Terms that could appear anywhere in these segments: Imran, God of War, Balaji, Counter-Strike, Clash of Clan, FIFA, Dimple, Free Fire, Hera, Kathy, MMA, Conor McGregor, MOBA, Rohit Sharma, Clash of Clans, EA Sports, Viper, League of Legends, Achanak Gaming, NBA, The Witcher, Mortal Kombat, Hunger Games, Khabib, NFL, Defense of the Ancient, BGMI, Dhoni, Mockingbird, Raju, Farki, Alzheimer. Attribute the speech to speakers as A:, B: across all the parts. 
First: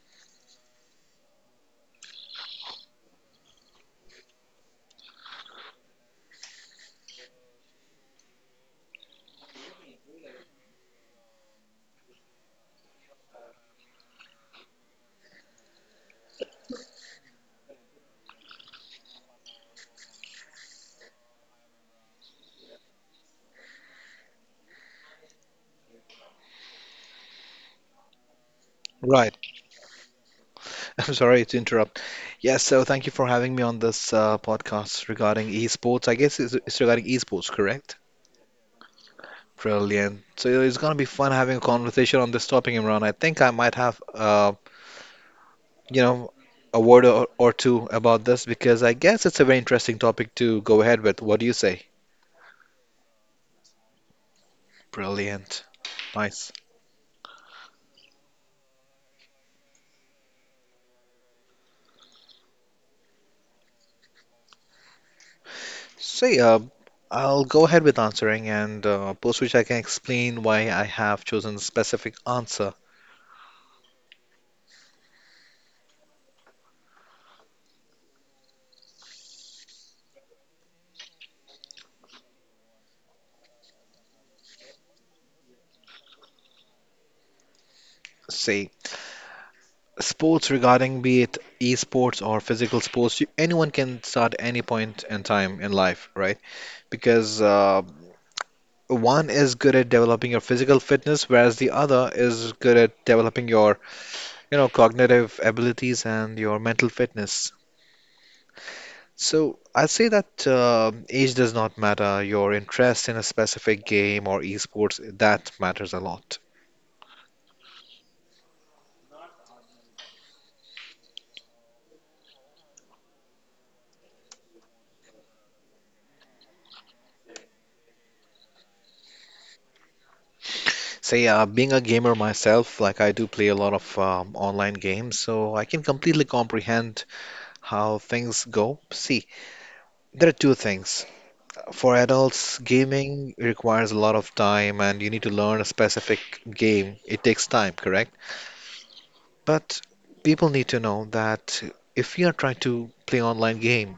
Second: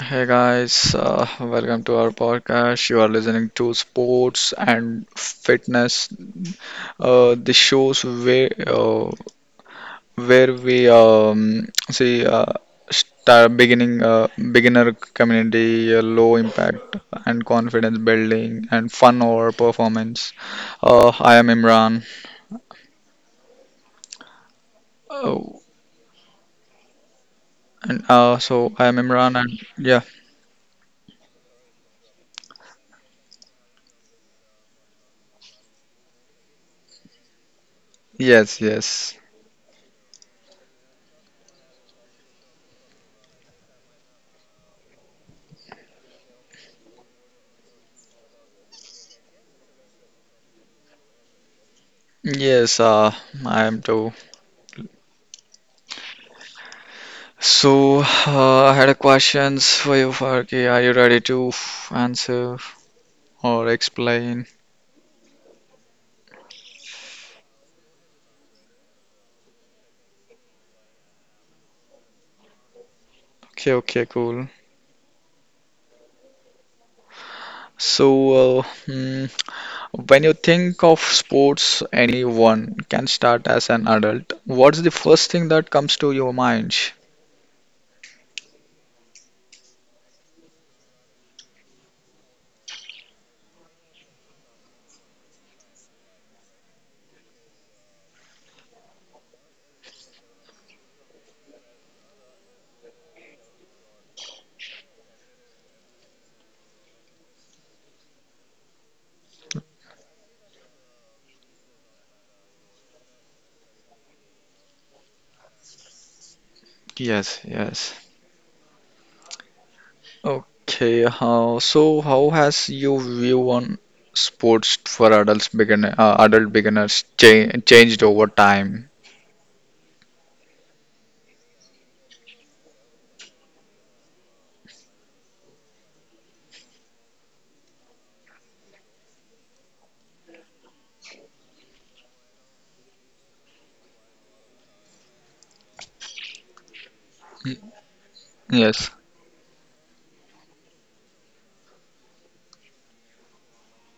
A: Hey guys, welcome to our podcast. You are listening to Sports and Fitness, the shows where we see start beginning beginner community, low impact and confidence building, and fun or performance. I am Imran. Oh, and so I am
B: Right.
A: Imran, and yeah,
B: I'm sorry to interrupt. Yes, so thank you for having me on this podcast regarding esports. I guess it's regarding esports, correct?
A: yes, yes,
B: Brilliant. So it's going to be fun having a conversation on this topic, Imran. I think I might have, you know, a word or two about this because I guess it's a very interesting topic to go ahead with. What do you say?
A: yes. I am too.
B: Brilliant. Nice.
A: So, I had a questions for you, Farki. Are you ready to answer or explain?
B: So, yeah, I'll go ahead with answering, and post which I can explain why I have chosen a specific answer.
A: Okay, okay, cool. So, uh, hmm, when you think of sports, anyone can start as an adult. What's the first thing that comes to your mind?
B: See, sports, regarding be it esports or physical sports, you, anyone can start any point in time in life, right, because one is good at developing your physical fitness whereas the other is good at developing your cognitive abilities and your mental fitness. So I'd say that age does not matter. Your interest in a specific game or esports, that matters a lot.
A: Yes, yes. Okay, so how has your view on sports for adults beginner, adult beginners changed over time?
B: Say, being a gamer myself, like I do play a lot of online games, so I can completely comprehend how things go. See, there are two things. For adults, gaming requires a lot of time and you need to learn a specific game. It takes
A: Mm.
B: time, correct?
A: Yes.
B: But people need to know that if you are trying to play online game,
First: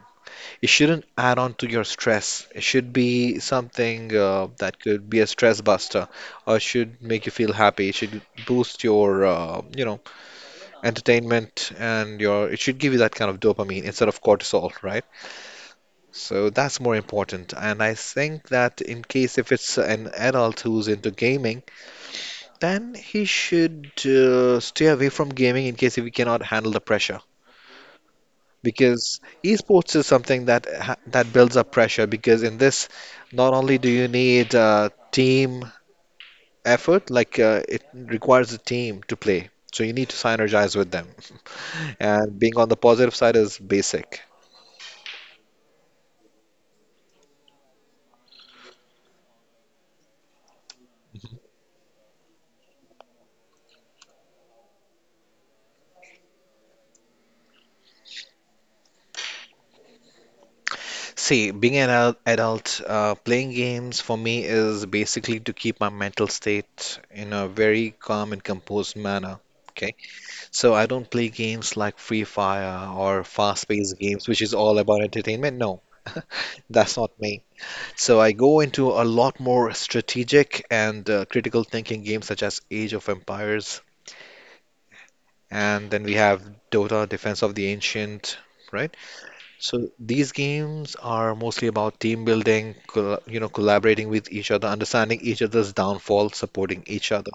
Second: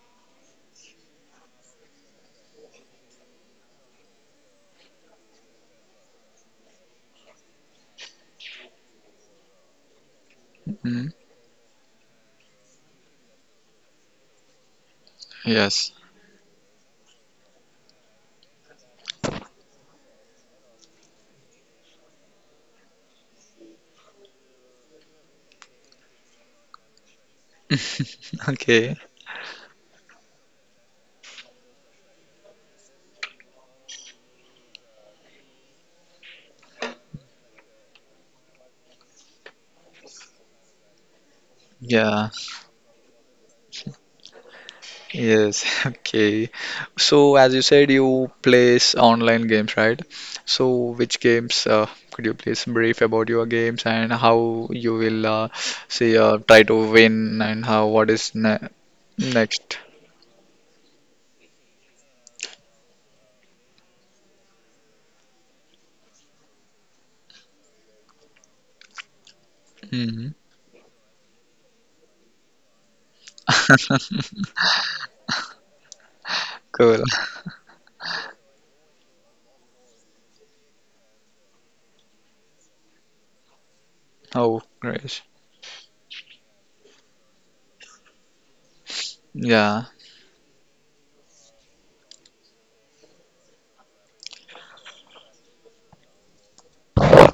B: it shouldn't add on to your stress. It should be something that could be a stress buster or should make you feel happy. It should boost your,
A: Mm.
B: entertainment, and your, it should give you that kind of dopamine instead of cortisol, right?
A: Yes.
B: So that's more important. And I think that in case if it's an adult who's into gaming, then he should stay away from gaming in case if he cannot handle the pressure.
A: Okay,
B: Because esports is something that builds up pressure. Because in this, not only do you need team effort, like it requires a team to play. So you need to synergize with them.
A: yeah,
B: And being on the positive side is basic.
A: yes, okay. So, as you said, you plays online games, right? So, which games could you please brief about your games and how you will say try to win and how what is ne next?
B: See, being an adult, playing games for me is basically to keep my mental state in a very calm and composed manner. Okay,
A: Hmm.
B: so I don't play games like Free Fire or fast-paced games, which is all about entertainment. No, that's
A: Cool.
B: not me. So I go into a lot more strategic and critical thinking games such as Age of Empires,
A: Oh, great.
B: and then we have Dota, Defense of the Ancient, right?
A: Yeah.
B: So these games are mostly about team building, collaborating with each other, understanding each other's downfall, supporting each other,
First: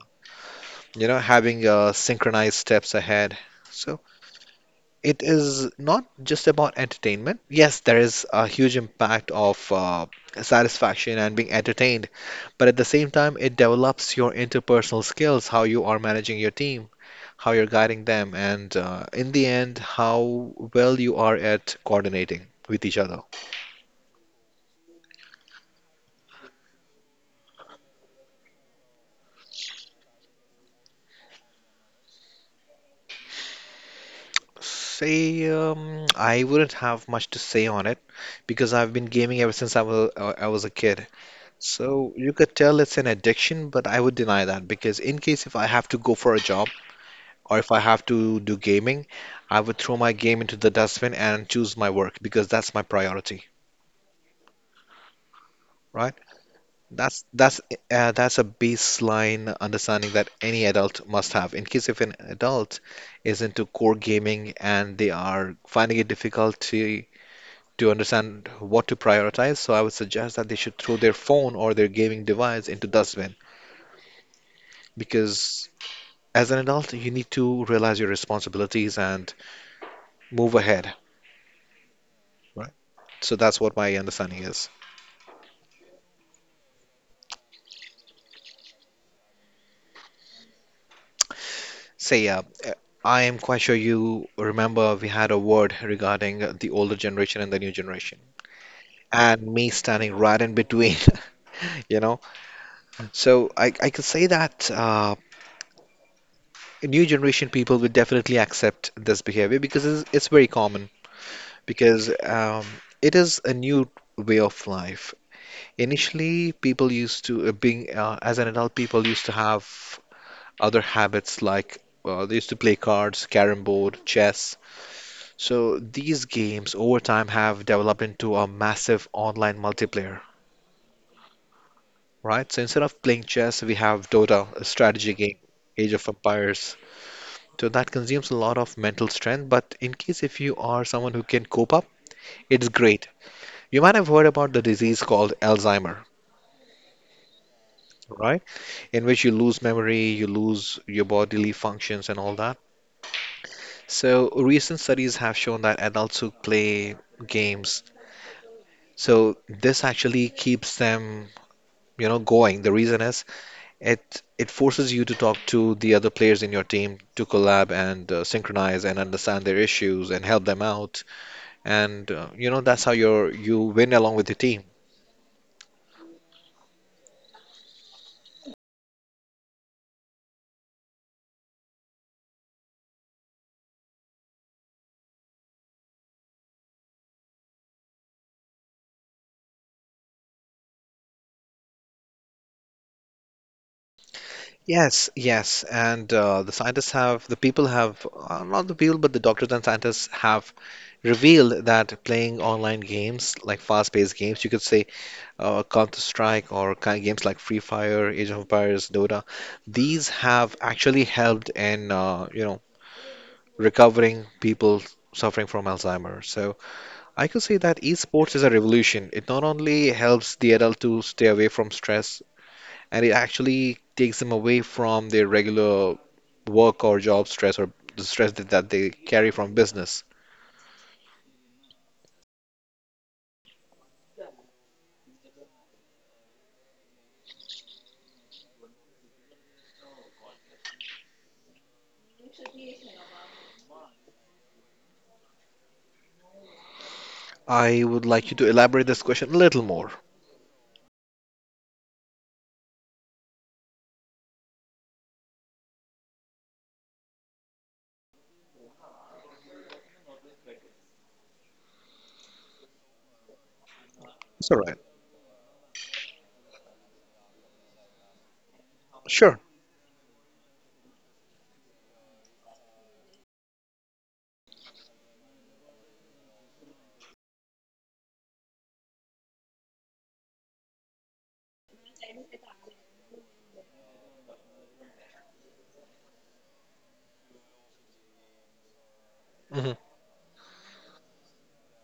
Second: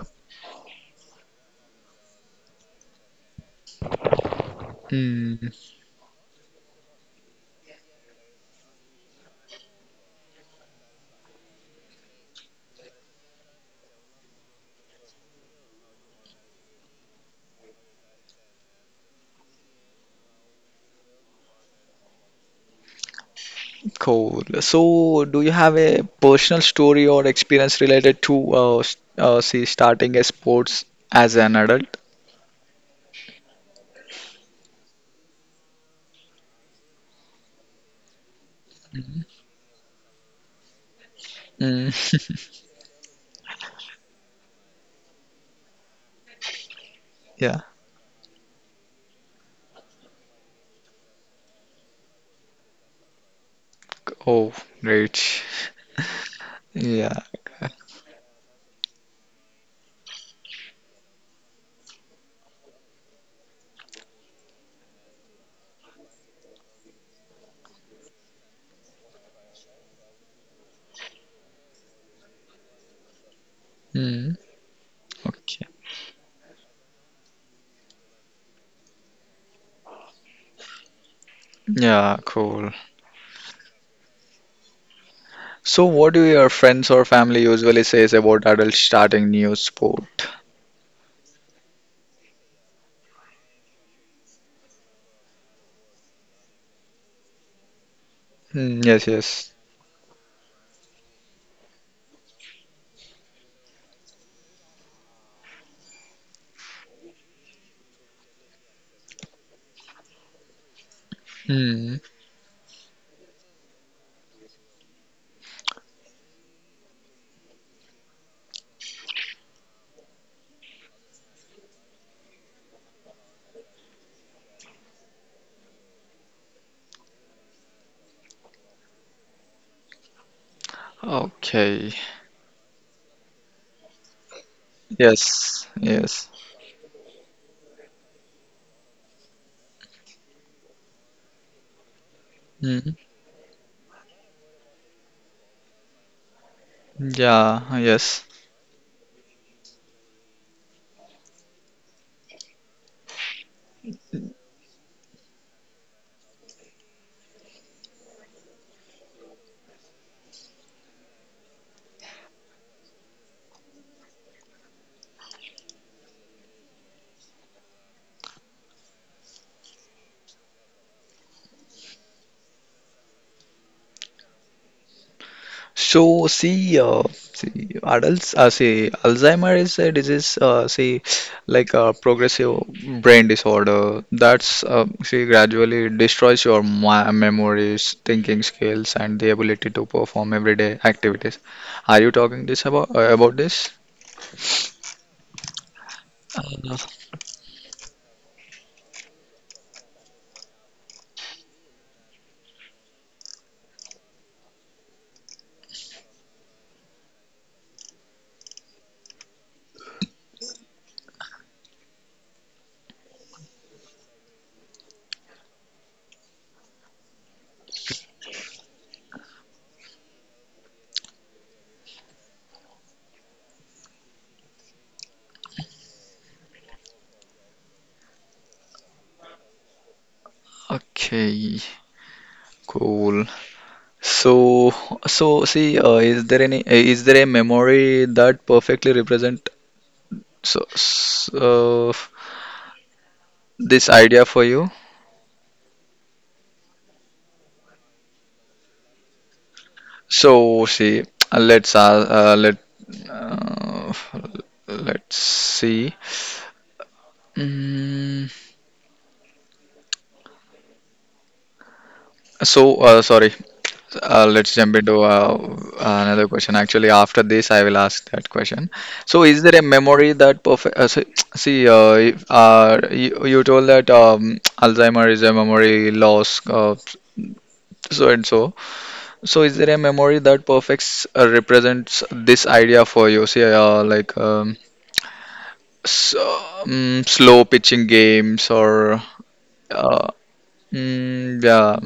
B: you know, having synchronized steps ahead. So it
A: Hmm.
B: is not just about entertainment. Yes, there is a huge impact of satisfaction and being entertained, but at the same time, it develops your interpersonal skills, how you are managing your team, how you're guiding them, and in the end, how well you are at coordinating with each other.
A: Cool. So, do you have a personal story or experience related to s- see starting a sports as an adult?
B: Say, I wouldn't have much to say on it because I've been gaming ever since I was a kid.
A: Mm.
B: So you could tell it's an addiction, but I would deny that because in case if I have to go for a job
A: Yeah.
B: or if I have to do gaming, I would throw my game into the dustbin and choose my work because that's my priority,
A: Oh, great.
B: right?
A: Yeah.
B: That's that's that's a baseline understanding that any adult must have. In case if an adult is into core gaming and they are finding it difficult to understand what to prioritize. So I would suggest that they should throw their phone or their gaming device into dustbin
A: Mm. Okay.
B: because as an adult, you need to realize your responsibilities and move ahead,
A: Yeah, cool.
B: right? So that's what my understanding is.
A: So, what do your friends or family usually says about adults starting new sport?
B: Say, I am quite sure you remember we had a word regarding the older generation and the new generation,
A: Mm, yes,
B: and
A: yes.
B: me standing right in between. you know. So I could say that new generation people will definitely accept this behavior because it's very common
A: Mm.
B: because it is a new way of life. Initially, people used to being as an adult, people used to have other habits like they used to play cards, carrom board, chess. So these games over time have developed into a massive online multiplayer,
A: Okay.
B: right? So instead of playing chess, we have Dota, a strategy game,
A: Yes.
B: Age of
A: Yes.
B: Empires. So that consumes a lot of mental strength, but in case if you are someone who can cope up, it's
A: Mm,
B: great. You might have heard about the disease called Alzheimer,
A: yeah, yes.
B: right? In which you lose memory, you lose your bodily functions, and all that. So, recent studies have shown that adults who play games, so this actually keeps them going. The reason is it forces you to talk to the other players in your team to collab and synchronize and understand their issues and help them out. And that's how you win along with the team.
A: So, see, adults, Alzheimer is a disease, like a progressive brain disorder that's, gradually destroys your memories, thinking skills, and the ability to perform everyday activities. Are you talking this about this?
B: Yes, yes, and the
A: Uh,
B: scientists have, the people have, not the people, but the doctors and scientists have revealed that playing online games, like fast-paced games, you could say Counter-Strike or games like Free Fire, Age of Empires, Dota, these have actually helped in, recovering people suffering from Alzheimer's. So I could say that esports is a revolution. It not only helps the adult to stay away from stress, and it actually takes them away from their regular work or job stress or the stress that they carry from business.
A: okay, cool. So, so, see, is there any, is there a memory that perfectly represent so, this idea for you?
B: I would like you to elaborate this question a little more.
A: So see, uh, let's uh, uh, let uh, let's see. Mm, so sorry,
B: It's
A: let's
B: all right.
A: jump into another question. Actually, after this, I will ask that question. So,
B: Sure.
A: is there a memory that perfect? See, if, you, you told that Alzheimer is a memory loss, so and so. So, is there a memory that perfects represents this idea for you? See, like. So, slow pitching games or
B: Hmm.
A: uh, mm, yeah,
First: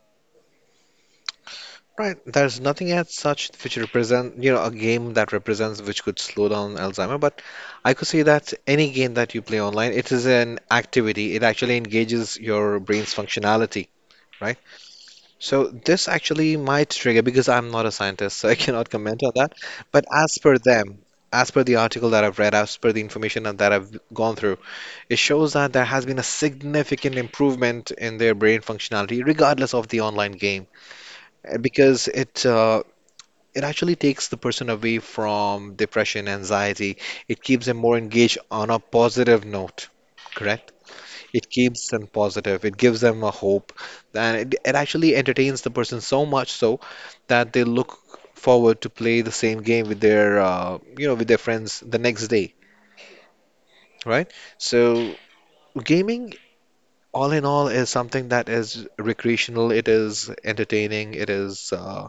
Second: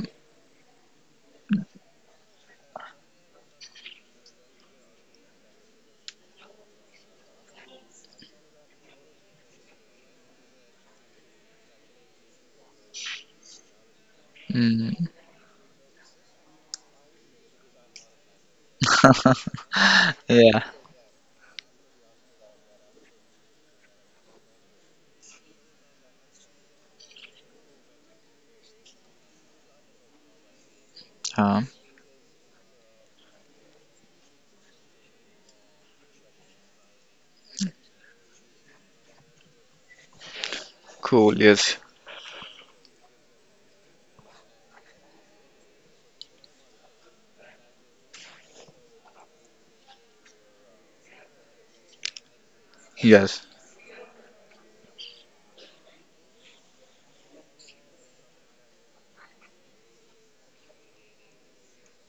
B: Right. There's nothing as such which represent, you know, a game that represents which could slow down Alzheimer, but I could say that any game that you play online, it is an activity. It actually engages your brain's functionality, right?
A: mm,
B: So this actually might trigger because I'm not a scientist, so I cannot comment on that. But as per
A: yeah.
B: them, as per the article that I've read, as per the information that that I've gone through, it shows that there has been a significant improvement in their brain functionality, regardless of the online game.
A: Uh,
B: Because it actually takes the person away from depression, anxiety. It keeps them more engaged on a positive note, correct?
A: cool.
B: It
A: Yes.
B: keeps them positive. It gives them a hope. And it actually entertains the person so much so that they look forward to play the same game with their friends the next day,
A: Yes.
B: right? So gaming, all in all, is something that is recreational. It is entertaining.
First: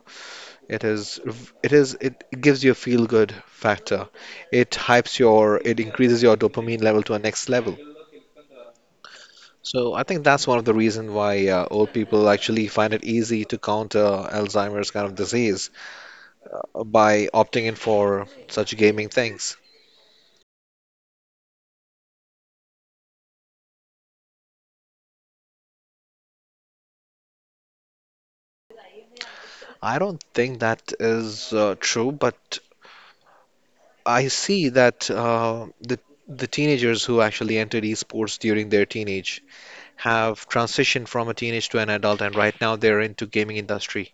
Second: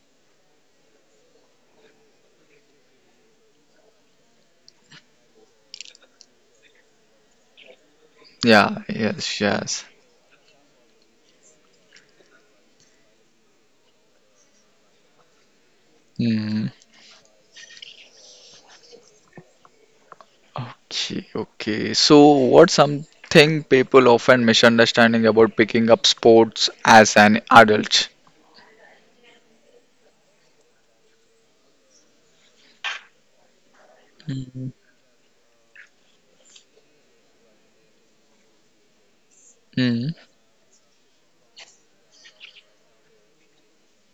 B: it is, it gives you a feel-good factor. It hypes your, it increases your dopamine level to a next level.
A: Yeah. Yes. Yes.
B: So I think that's one of the reasons why old people actually find it easy to counter Alzheimer's kind of disease
A: Mm,
B: by opting in for such gaming things.
A: okay. Okay. So, what's something people often misunderstanding about picking up sports as an adult?
B: I don't think that is true, but I see
A: Mm,
B: that the teenagers who actually entered esports during their teenage
A: mm,
B: have transitioned from a teenage to an adult, and right now they're into gaming industry.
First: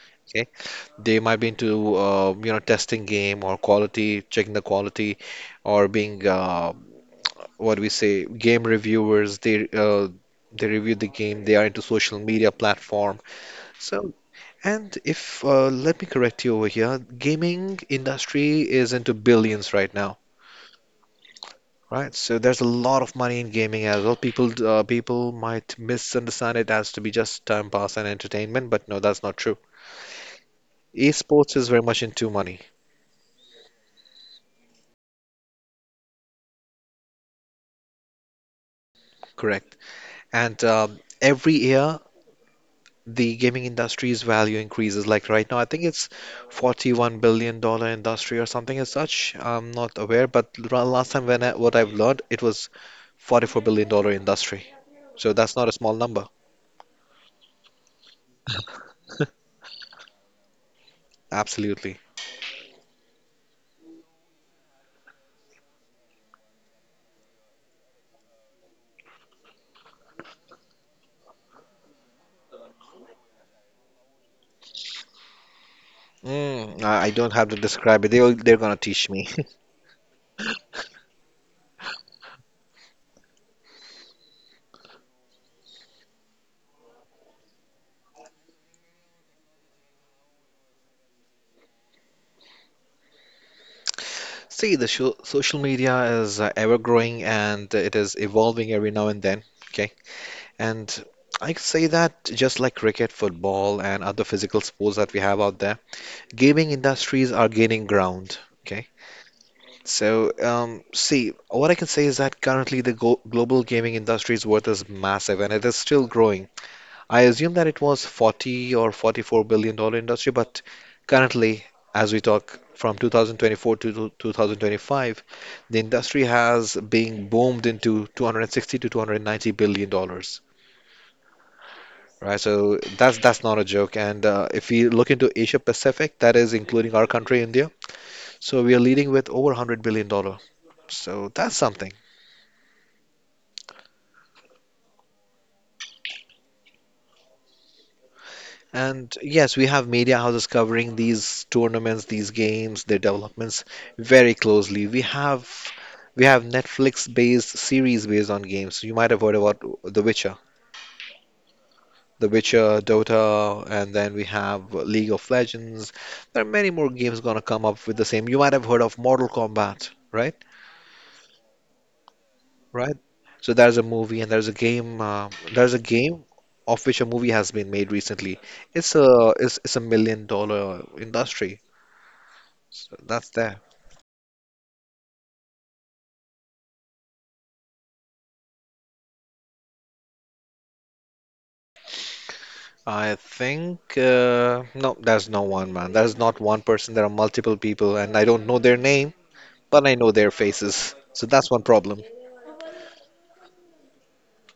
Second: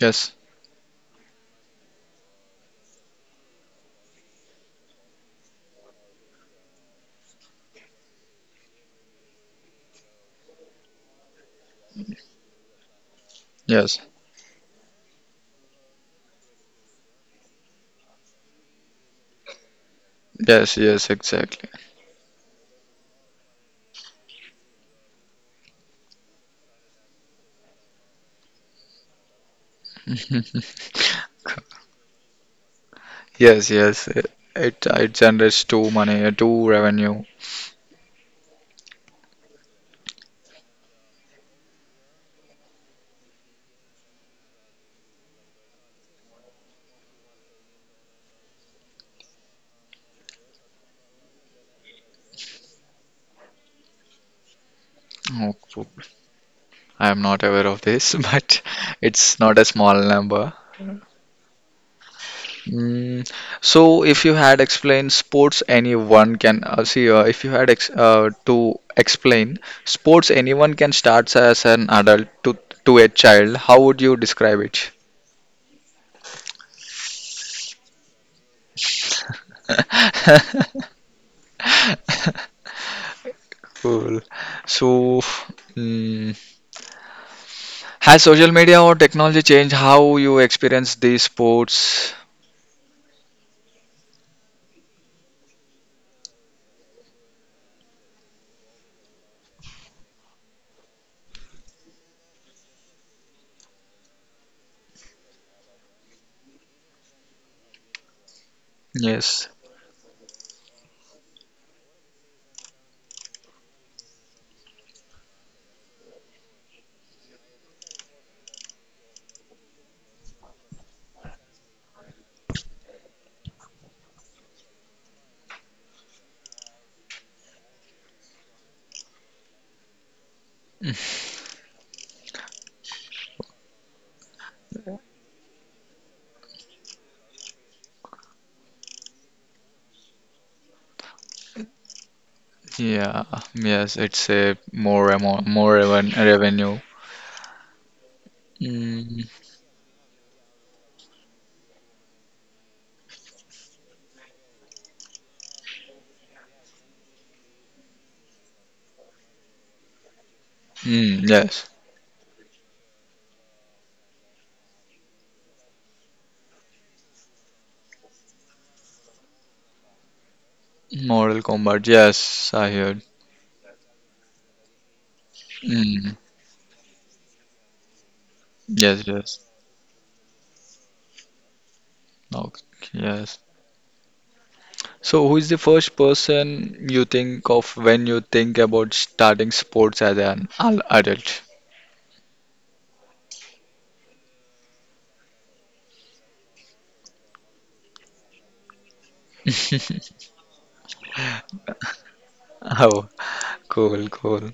A: yes.
B: Okay, they might be into testing game or quality, checking the quality, or being what we say game reviewers. They they review the game. They are into social media platform.
A: Yes.
B: So, and if let me correct you over here, gaming industry is into billions right now,
A: Yes. Yes. Exactly.
B: right? So there's a lot of money in gaming as well. People people might misunderstand it as to be just time pass and entertainment, but no, that's not true. Esports is very much into money,
A: Yes. Yes. It generates too money, too revenue.
B: correct? And every year the gaming industry's value increases. Like right now, I think it's $41 billion dollar industry or something as such. I'm not aware, but last time when I, what I've learned, it was $44 billion dollar industry. So that's
A: Oh,
B: not a small number.
A: I'm not aware of this, but it's not a small number.
B: Absolutely.
A: Mm, so, if you had explained sports, anyone can see. If you had ex to explain sports, anyone can start as an adult to a child. How would you describe it?
B: Mm, I don't have to describe it. They'll, they're going to teach me.
A: Cool. So, mm, has social media or technology changed how you experience these sports?
B: See, the sho social media is ever growing and it is evolving every now and then. Okay. And I could say that just like cricket, football, and other physical sports that we have out there, gaming industries are gaining ground. Okay.
A: Yes.
B: So, see, what I can say is that currently the go global gaming industry's worth is massive and it is still growing. I assume that it was 40 or 44 billion dollar industry, but currently, as we talk from 2024 to 2025, the industry has being boomed into 260 to 290 billion dollars. Right, so that's not a joke. And if we look into Asia Pacific, that is including our country, India, so we are leading with over 100 billion dollar. So that's something.
A: Yeah. Yes. It's a more more revenue.
B: And
A: Mm.
B: yes, we have media houses covering these tournaments, these games, their developments very closely. We have Netflix-based series based on games. You might have heard about The Witcher,
A: Mm, yes.
B: The Witcher, Dota, and then we have League of Legends. There are many more games gonna come up with the same. You might have heard of Mortal Kombat, right?
A: Mortal Kombat. Yes, I
B: Right?
A: heard.
B: So there's a movie and there's a game. There's a
A: Mm,
B: game of which a movie has been made recently. It's
A: yes,
B: a
A: yes.
B: it's, it's a million dollar industry.
A: Okay,
B: So that's
A: yes.
B: there.
A: So, who is the first person you think of when you think about starting sports as an adult?
B: I think no, there's no one man. There's not one person. There are multiple people, and I don't know their name, but I know their faces. So that's one problem.
A: Oh, cool, cool.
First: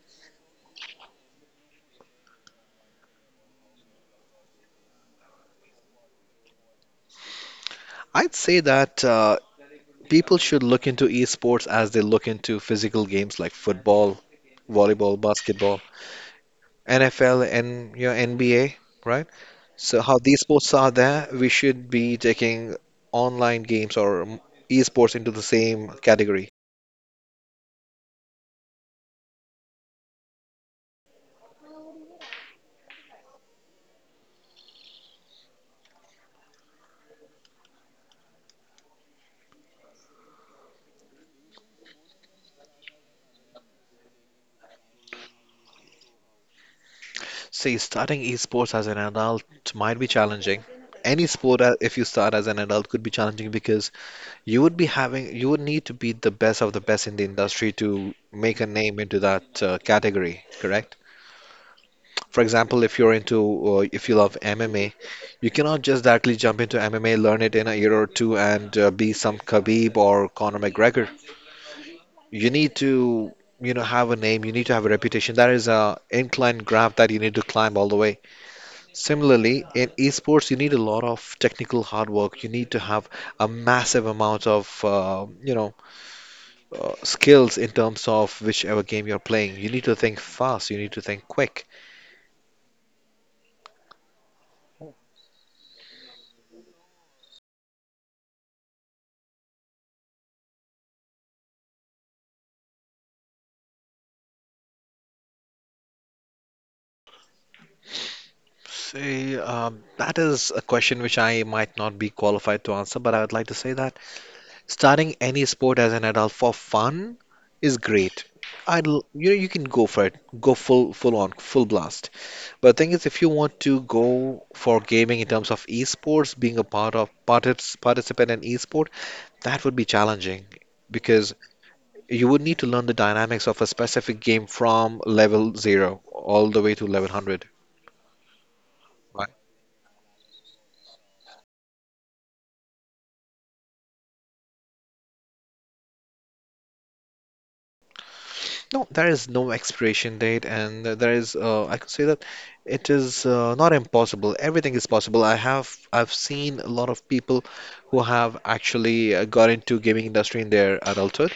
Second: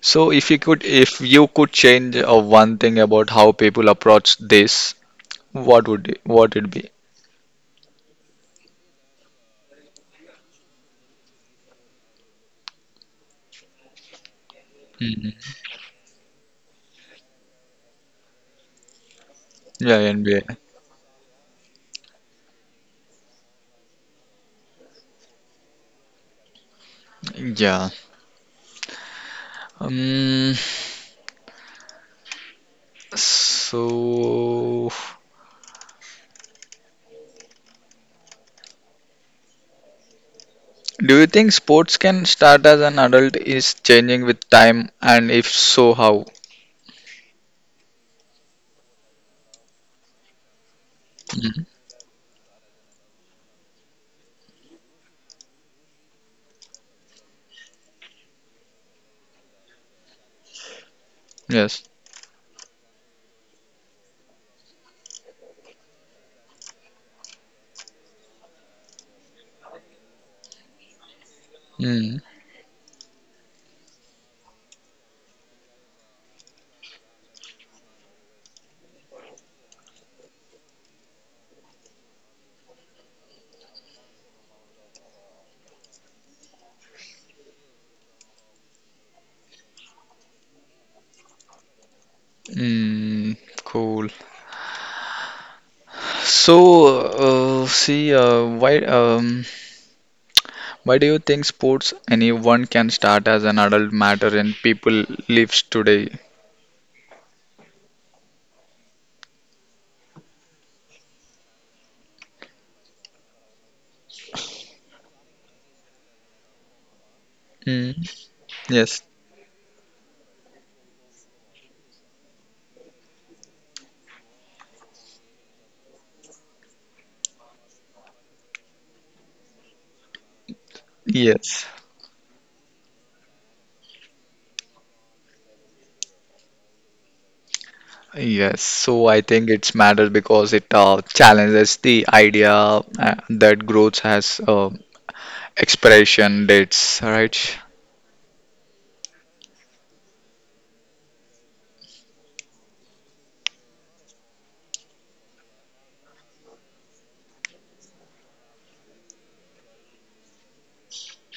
A: So, if you could change one thing about how people approach this, what would it, what it be?
B: I'd say that people should look into esports as they look into physical games like football, volleyball,
A: Hmm.
B: basketball. NFL and your NBA, right?
A: Yeah,
B: So how these
A: NBA.
B: sports are there, we should be taking online games or esports into the same category.
A: Yeah. Um, so do you think sports can start as an adult is changing with time, and if so, how?
B: See, starting esports as an adult might be challenging. Any sport,
A: Mm.
B: if you start as an adult, could be challenging because you would be having, you would need to be the best of the best in the industry to make a name into that category, correct?
A: Yes.
B: For example, if you're into, if you love MMA, you cannot just directly jump into MMA, learn it in a year or two, and be some Khabib or Conor McGregor.
A: Mm.
B: You need to, you know, have a name. You need to have a reputation. That is a incline graph that you need to climb all the way. Similarly, in esports, you need a lot of technical hard work. You need to have a massive amount of, you know, skills in terms of whichever game you're playing. You need to think fast. You need to think quick.
A: Mm. Cool. So, uh, see, uh, why um, why do you think sports anyone can start as an adult matter in people lives today?
B: See, that is a question which I might not be qualified to answer, but I would like to say that starting any sport as an adult for fun is
A: Mm.
B: great. You
A: Yes.
B: know, you can go for it, go full, full on, full blast. But the thing is, if you want to go for gaming in terms of esports, being a part of participant in esport, that would be challenging because
A: Yes.
B: you would need to learn the dynamics of a specific game from level zero all the way to level 100.
A: Yes. So I
B: Right?
A: think it's matters because it challenges the idea that growth has expiration dates, right?
B: No, there is no expiration date, and there is, I could say that it is not impossible. Everything is possible. I have, I've seen a lot of people who have actually got into gaming industry in their adulthood,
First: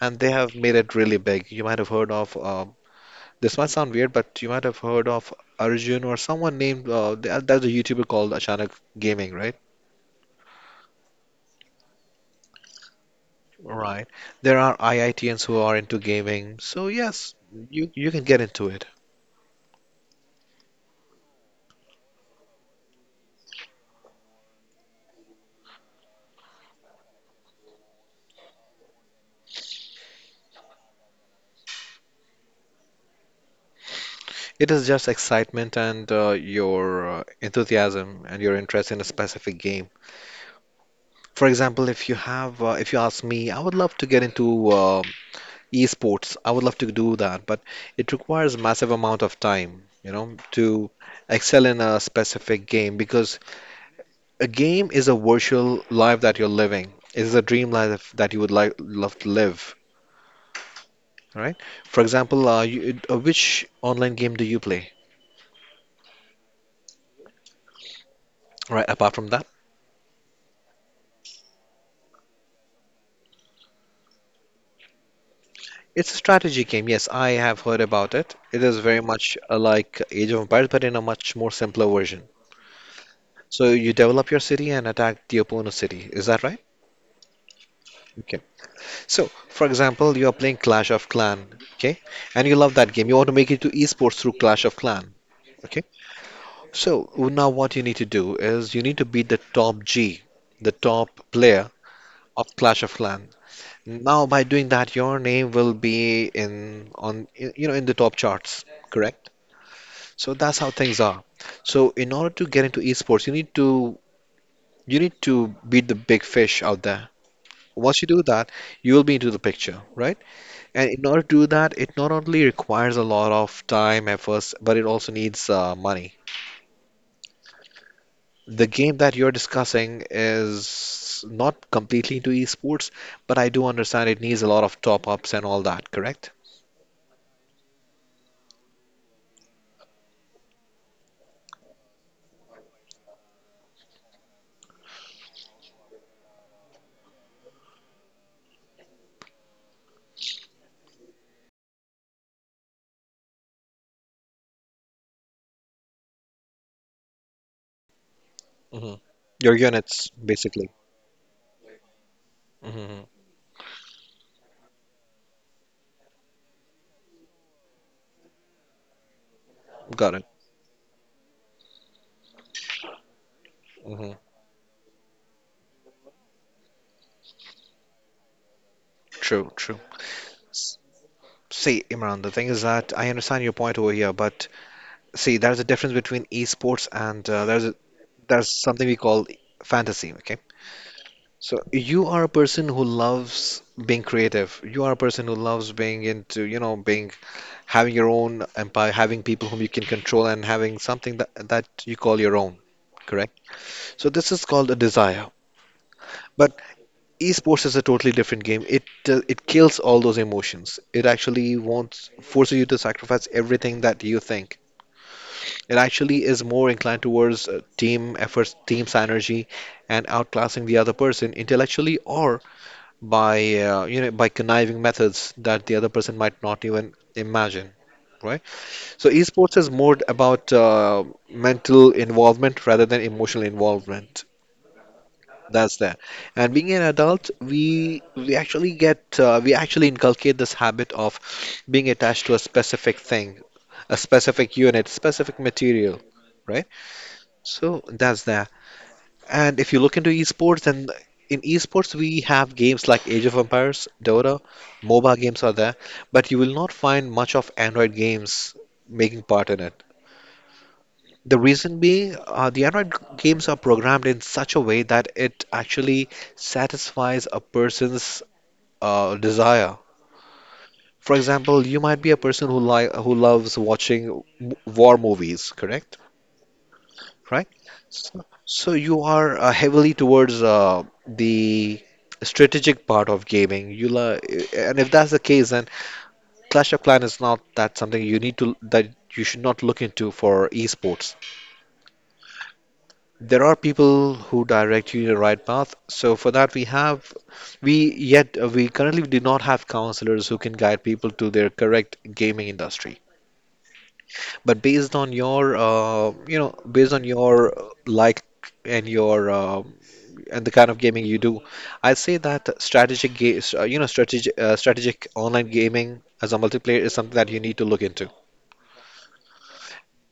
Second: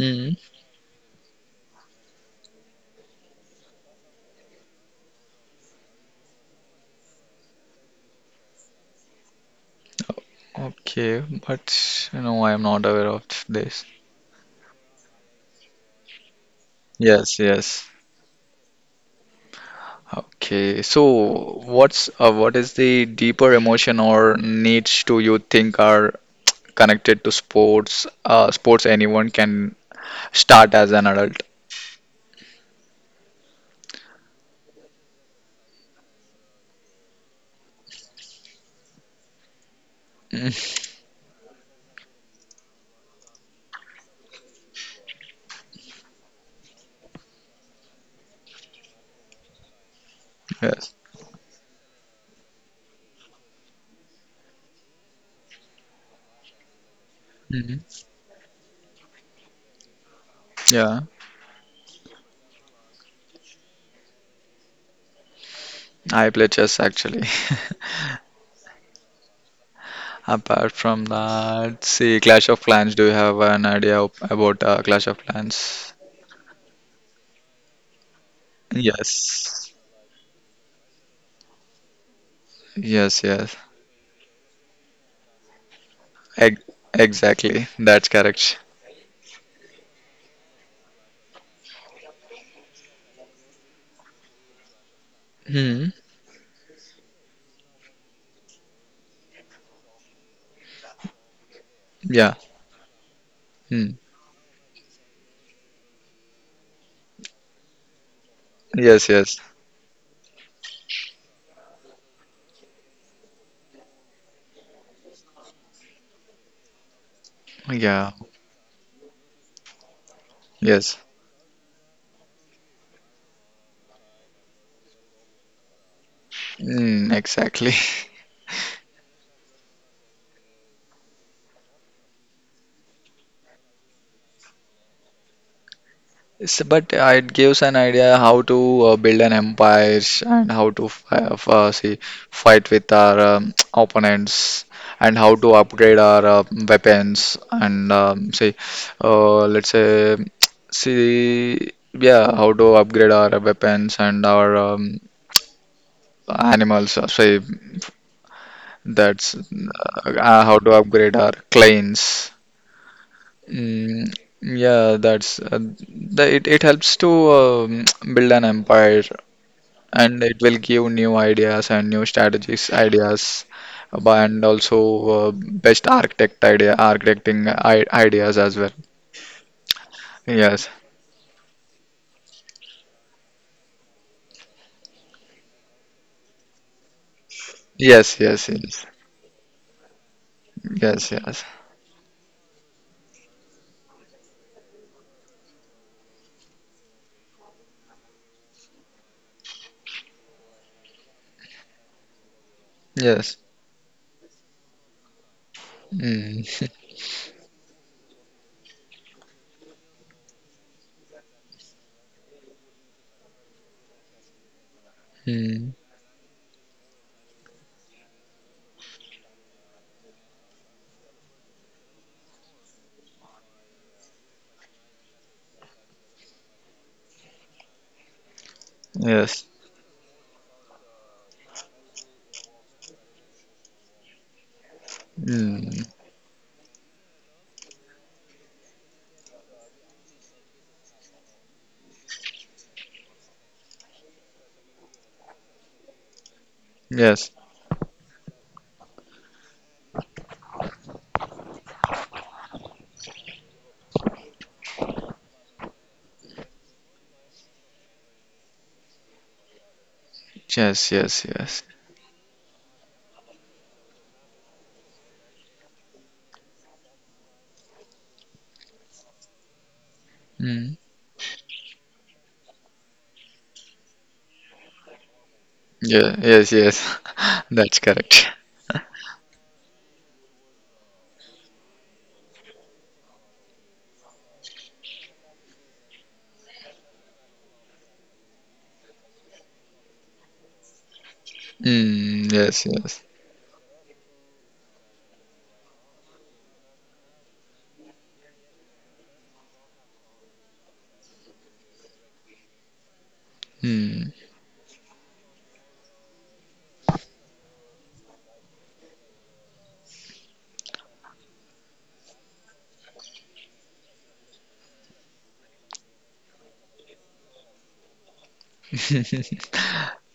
B: and they have made it really big. You might have heard of, this might sound weird, but you might have heard of Arjun or someone named, there's a YouTuber called Achanak Gaming, right?
A: Okay, but you know, I am not aware of this.
B: Right. There are IITians who are into gaming, so yes,
A: Yes, yes.
B: you can get into it.
A: Okay, so what's what is the deeper emotion or needs do you think are connected to sports? Sports anyone can start as an adult.
B: It is just excitement and your enthusiasm and your interest in a specific game. For example, if you have, if you ask me, I would love to get into esports. I would love to do that, but it requires massive amount of time, you know, to
A: Yes.
B: excel in a specific game because a game is a virtual life that you're living. It is a dream
A: Hmm.
B: life that you would like love to live,
A: Yeah,
B: right? For example, you, which online game do you play,
A: I play chess actually.
B: right? Apart from that.
A: Apart from that, see Clash of Clans. Do you have an idea of- about Clash of Clans?
B: It's a strategy game. Yes, I have heard about it. It is very much
A: Yes.
B: like Age of Empires, but in a much more simpler version.
A: Yes, yes.
B: So you develop your city and attack the opponent's city. Is that
A: Ex
B: right?
A: exactly. That's
B: Okay.
A: correct.
B: So, for example, you are playing Clash of Clan, okay? And you love that game. You want to make it to esports through Clash of Clan, okay?
A: Hmm.
B: So now what you need to do is you need to beat the top G, the top player
A: Yeah.
B: of Clash of Clan.
A: Hmm.
B: Now by doing that, your name will be in on you know in the top charts,
A: Yes.
B: correct?
A: Yes.
B: So that's how things are. So in order to get into esports, you need to beat the big fish out there. Once you
A: Yeah.
B: do that, you will be into the picture, right? And
A: Yes.
B: in order to do that, it not only requires a lot of time, efforts, but it also needs money.
A: Mm, exactly.
B: The game that you're discussing is not completely into esports, but I do understand it needs a lot of top ups and all that, correct?
A: So, but it gives an idea how to build an empire and how to fi f- see fight with our opponents and how to upgrade our weapons and see let's say see yeah how to upgrade our weapons and our animals. Say
B: Hmm.
A: that's
B: Your units,
A: how
B: basically.
A: to upgrade our clans.
B: Hmm.
A: Mm, yeah, that's it helps to um build an empire,
B: Got
A: and
B: it.
A: it will give new ideas and new strategies ideas
B: Hmm.
A: but- and also uh, best architect idea architecting I ideas as well.
B: True, true.
A: Yes.
B: See, Imran, the thing is that I understand your point over here, but see, there's a difference between esports and there's a,
A: Yes, yes,
B: there's
A: yes.
B: something we call fantasy, okay?
A: Yes, yes.
B: So you are a person who loves being creative. You are a person who loves being into, you know, being having your own empire, having people whom you can control and having something that you call your own,
A: Yes.
B: correct? So this is called a desire.
A: Mm.
B: But esports is a totally different game. It it kills all those emotions. It actually wants forces you to sacrifice everything that you think.
A: Mm.
B: It actually is more inclined towards team efforts, team synergy, and outclassing the other person intellectually or by you know by conniving methods that the other person might not even imagine, right? So
A: Yes.
B: esports is more about mental involvement rather than emotional involvement. That's
A: Mm.
B: that. And being an adult, we actually get we actually inculcate this habit of being attached to a specific thing, a specific unit, specific material, right?
A: Yes.
B: So that's that. And if you look into esports, then in esports we have games like Age of Empires, Dota, MOBA games are there, but you will not find much of Android games making part in it.
A: Yes, yes,
B: The
A: yes.
B: reason being, the games are programmed in such a way that it actually satisfies a person's desire.
A: Mm.
B: For example, you might be a person who loves watching war movies, correct?
A: Yeah, yes, yes.
B: Right?
A: That's correct.
B: So you are heavily towards the strategic part of gaming. You la And if that's the case, then Clash of Clans is not that something you need to that you should not look into for esports.
A: Mm. Yes, yes.
B: There are people who direct you in the right path. So for that, we currently do not have counselors who can guide people to their correct gaming industry.
A: Mm.
B: But based on your you know based on your like and your and the kind of gaming you do. I say that strategic games, you know, strategic online gaming as a multiplayer is something that you need to look into.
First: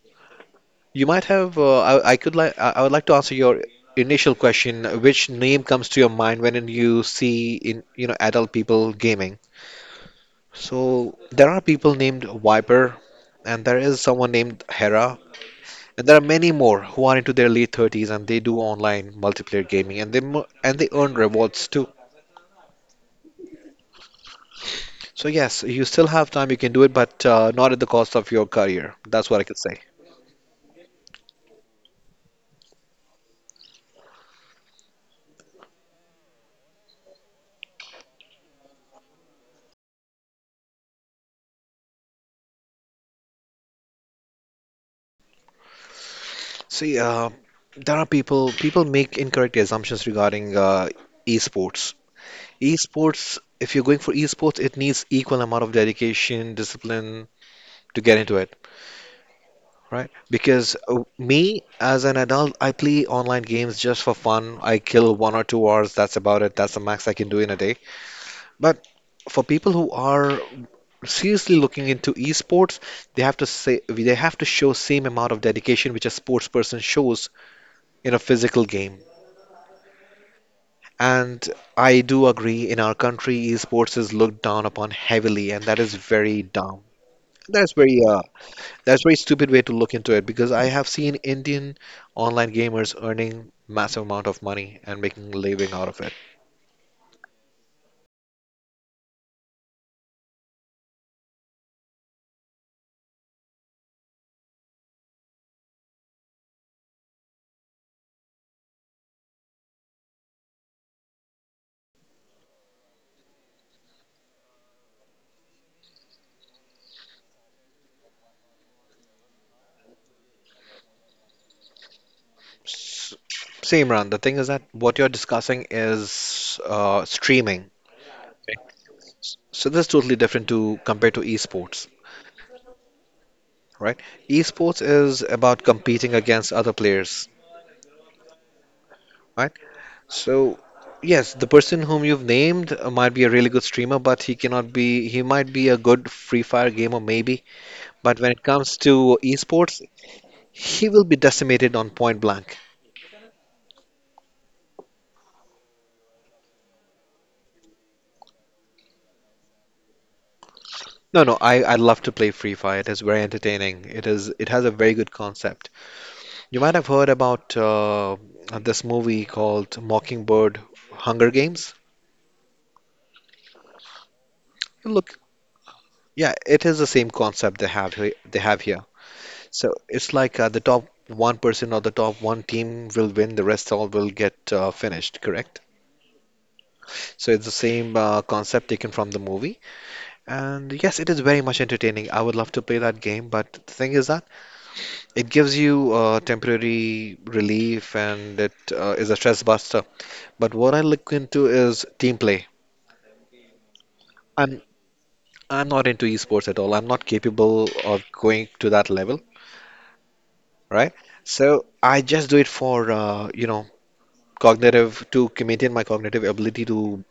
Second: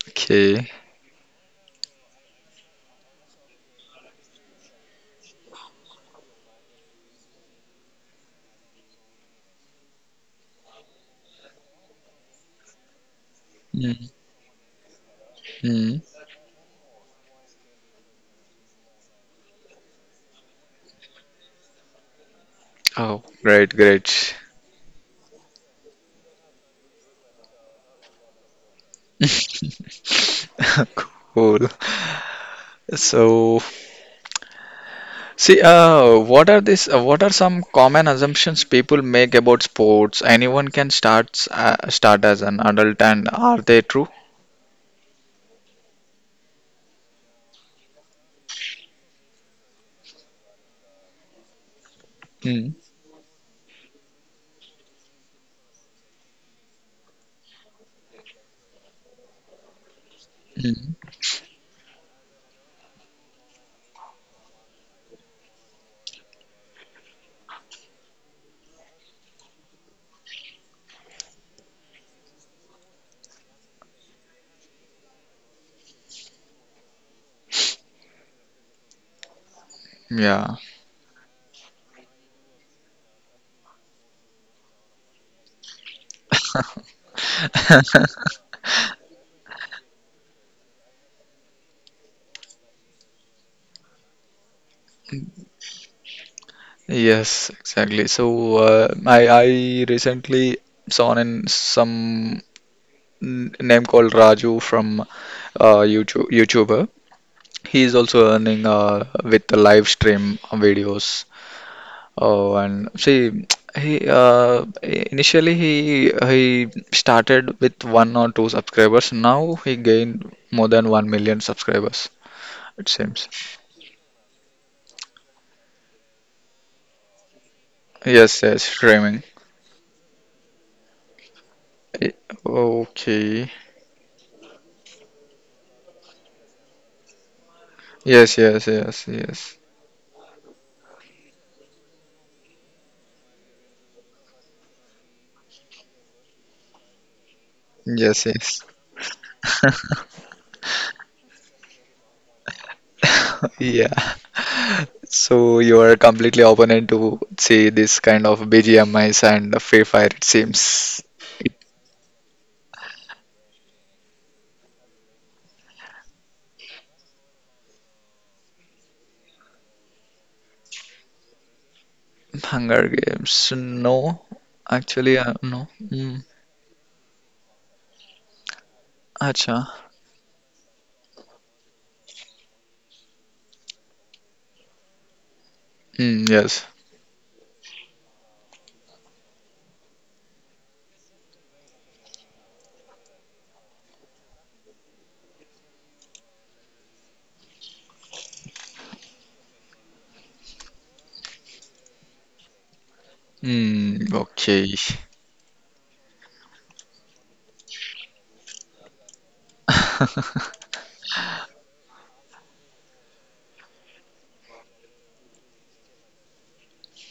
A: Okay.
B: You might have. I would like to answer your initial question. Which name comes to your mind when you see in you know adult people gaming? So there are people named Viper, and there is someone named Hera, and there
A: Mm-hmm.
B: are many more who are into their late 30s and they do online multiplayer gaming, and they earn rewards too.
A: Oh, great, great.
B: So yes, you still have time. You can do it, but not at the cost of your career. That's what I could say.
A: Cool. So, see, what are this? What are some common assumptions people make about sports? Anyone can start as an adult, and are they true?
B: See, there are people make incorrect assumptions regarding esports. Esports, if you're going for esports, it needs equal amount of dedication, discipline to get into it, right? Because
A: Mm-hmm.
B: me as an adult, I play online games just for fun. I kill 1 or 2 hours. That's about it. That's the max I can do in a day. But for people who are seriously looking into esports, they have to show same amount of dedication which a sports person shows in a physical game.
A: Yeah.
B: And I do agree, in our country, esports is looked down upon heavily, and that is very dumb. That's very uh, that's very stupid way to look into it because I have seen Indian online gamers earning massive amount of money and making a living out of it.
A: Yes, exactly. So, I recently saw in some name called Raju from YouTuber. He is also earning with the live stream videos. Oh, and see, he initially he started with one or two subscribers. Now he gained more than 1 million subscribers. It
B: S-
A: seems.
B: Same, Ran. The thing is that what you're discussing is streaming.
A: Yes, yes, streaming.
B: So that's totally different to compared to esports,
A: Eh, okay.
B: right? Esports is about competing against other players,
A: Yes, yes, yes,
B: right?
A: yes.
B: So yes, the person whom you've named might be a really good streamer, but he cannot be, he might be a good Free Fire gamer maybe, but
A: Yes,
B: when it
A: yes.
B: comes to esports, he will be decimated on point blank.
A: Yeah. So you are completely open to see this kind of BGMIs and Free Fire, it seems.
B: No, no, I love to play Free Fire. It is very entertaining. It has a very good concept. You might have heard about this movie called Mockingbird Hunger Games.
A: Hunger Games. No, actually,
B: Look,
A: no. Mm.
B: yeah, it is the same concept they have here.
A: Acha.
B: So it's like the top one person or the top one team will win, the rest all will get finished, correct?
A: Mm, yes.
B: So it's the same concept taken from the movie. And yes, it is very much entertaining. I would love to play that game, but the thing is that it gives you temporary relief and it is a stress buster. But what I look into is team play.
A: Mm,
B: I'm
A: okay.
B: I'm not into esports at all. I'm not capable of going to that level, right? So I just do it for maintain my cognitive ability to.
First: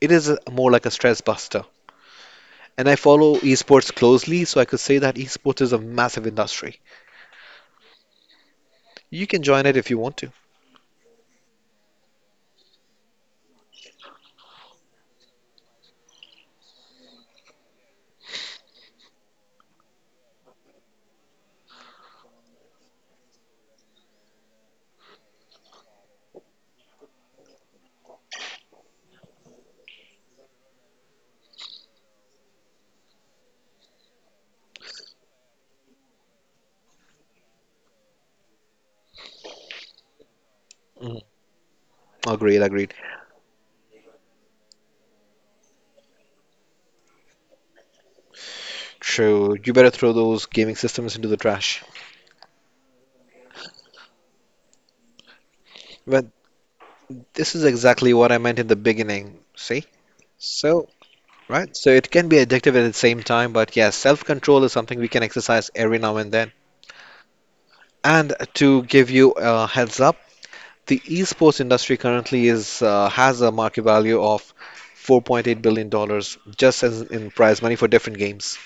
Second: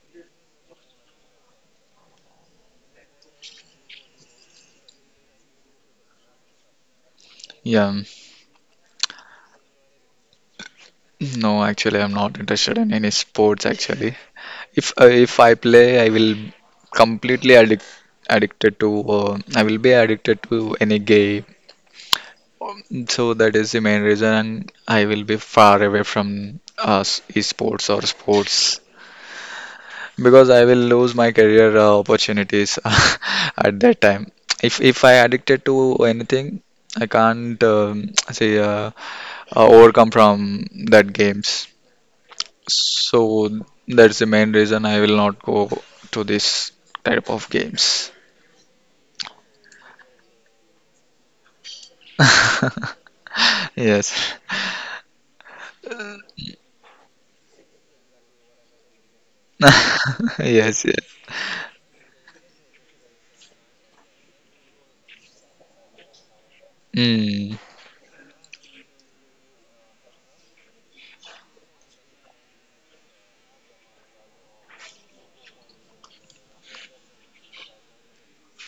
B: It is a, more like a stress buster, and I follow esports closely, so I could say that esports is a massive industry.
A: Yeah.
B: You can join it if you want to.
A: No, actually, I'm not interested in any sports. Actually, if I play, I will completely addict addicted to. I will be addicted to any game. So that is the main reason I will be far away from us esports or sports. Because I will lose my career opportunities at that time. If I addicted to anything, I can't say overcome from that
B: Mm,
A: games.
B: agreed, agreed.
A: So that's the main reason I will not go to this type of games.
B: True. You better throw those gaming systems into the trash.
A: Yes,
B: But this is exactly what I meant in the beginning. See?
A: yes,
B: So,
A: yes.
B: right? So it can be addictive at the same time, but yes, self-control is something we can exercise every now and then.
A: Mm,
B: And to give you a heads up, the esports industry currently is has a market value of 4.8 billion dollars just as in prize money for different games,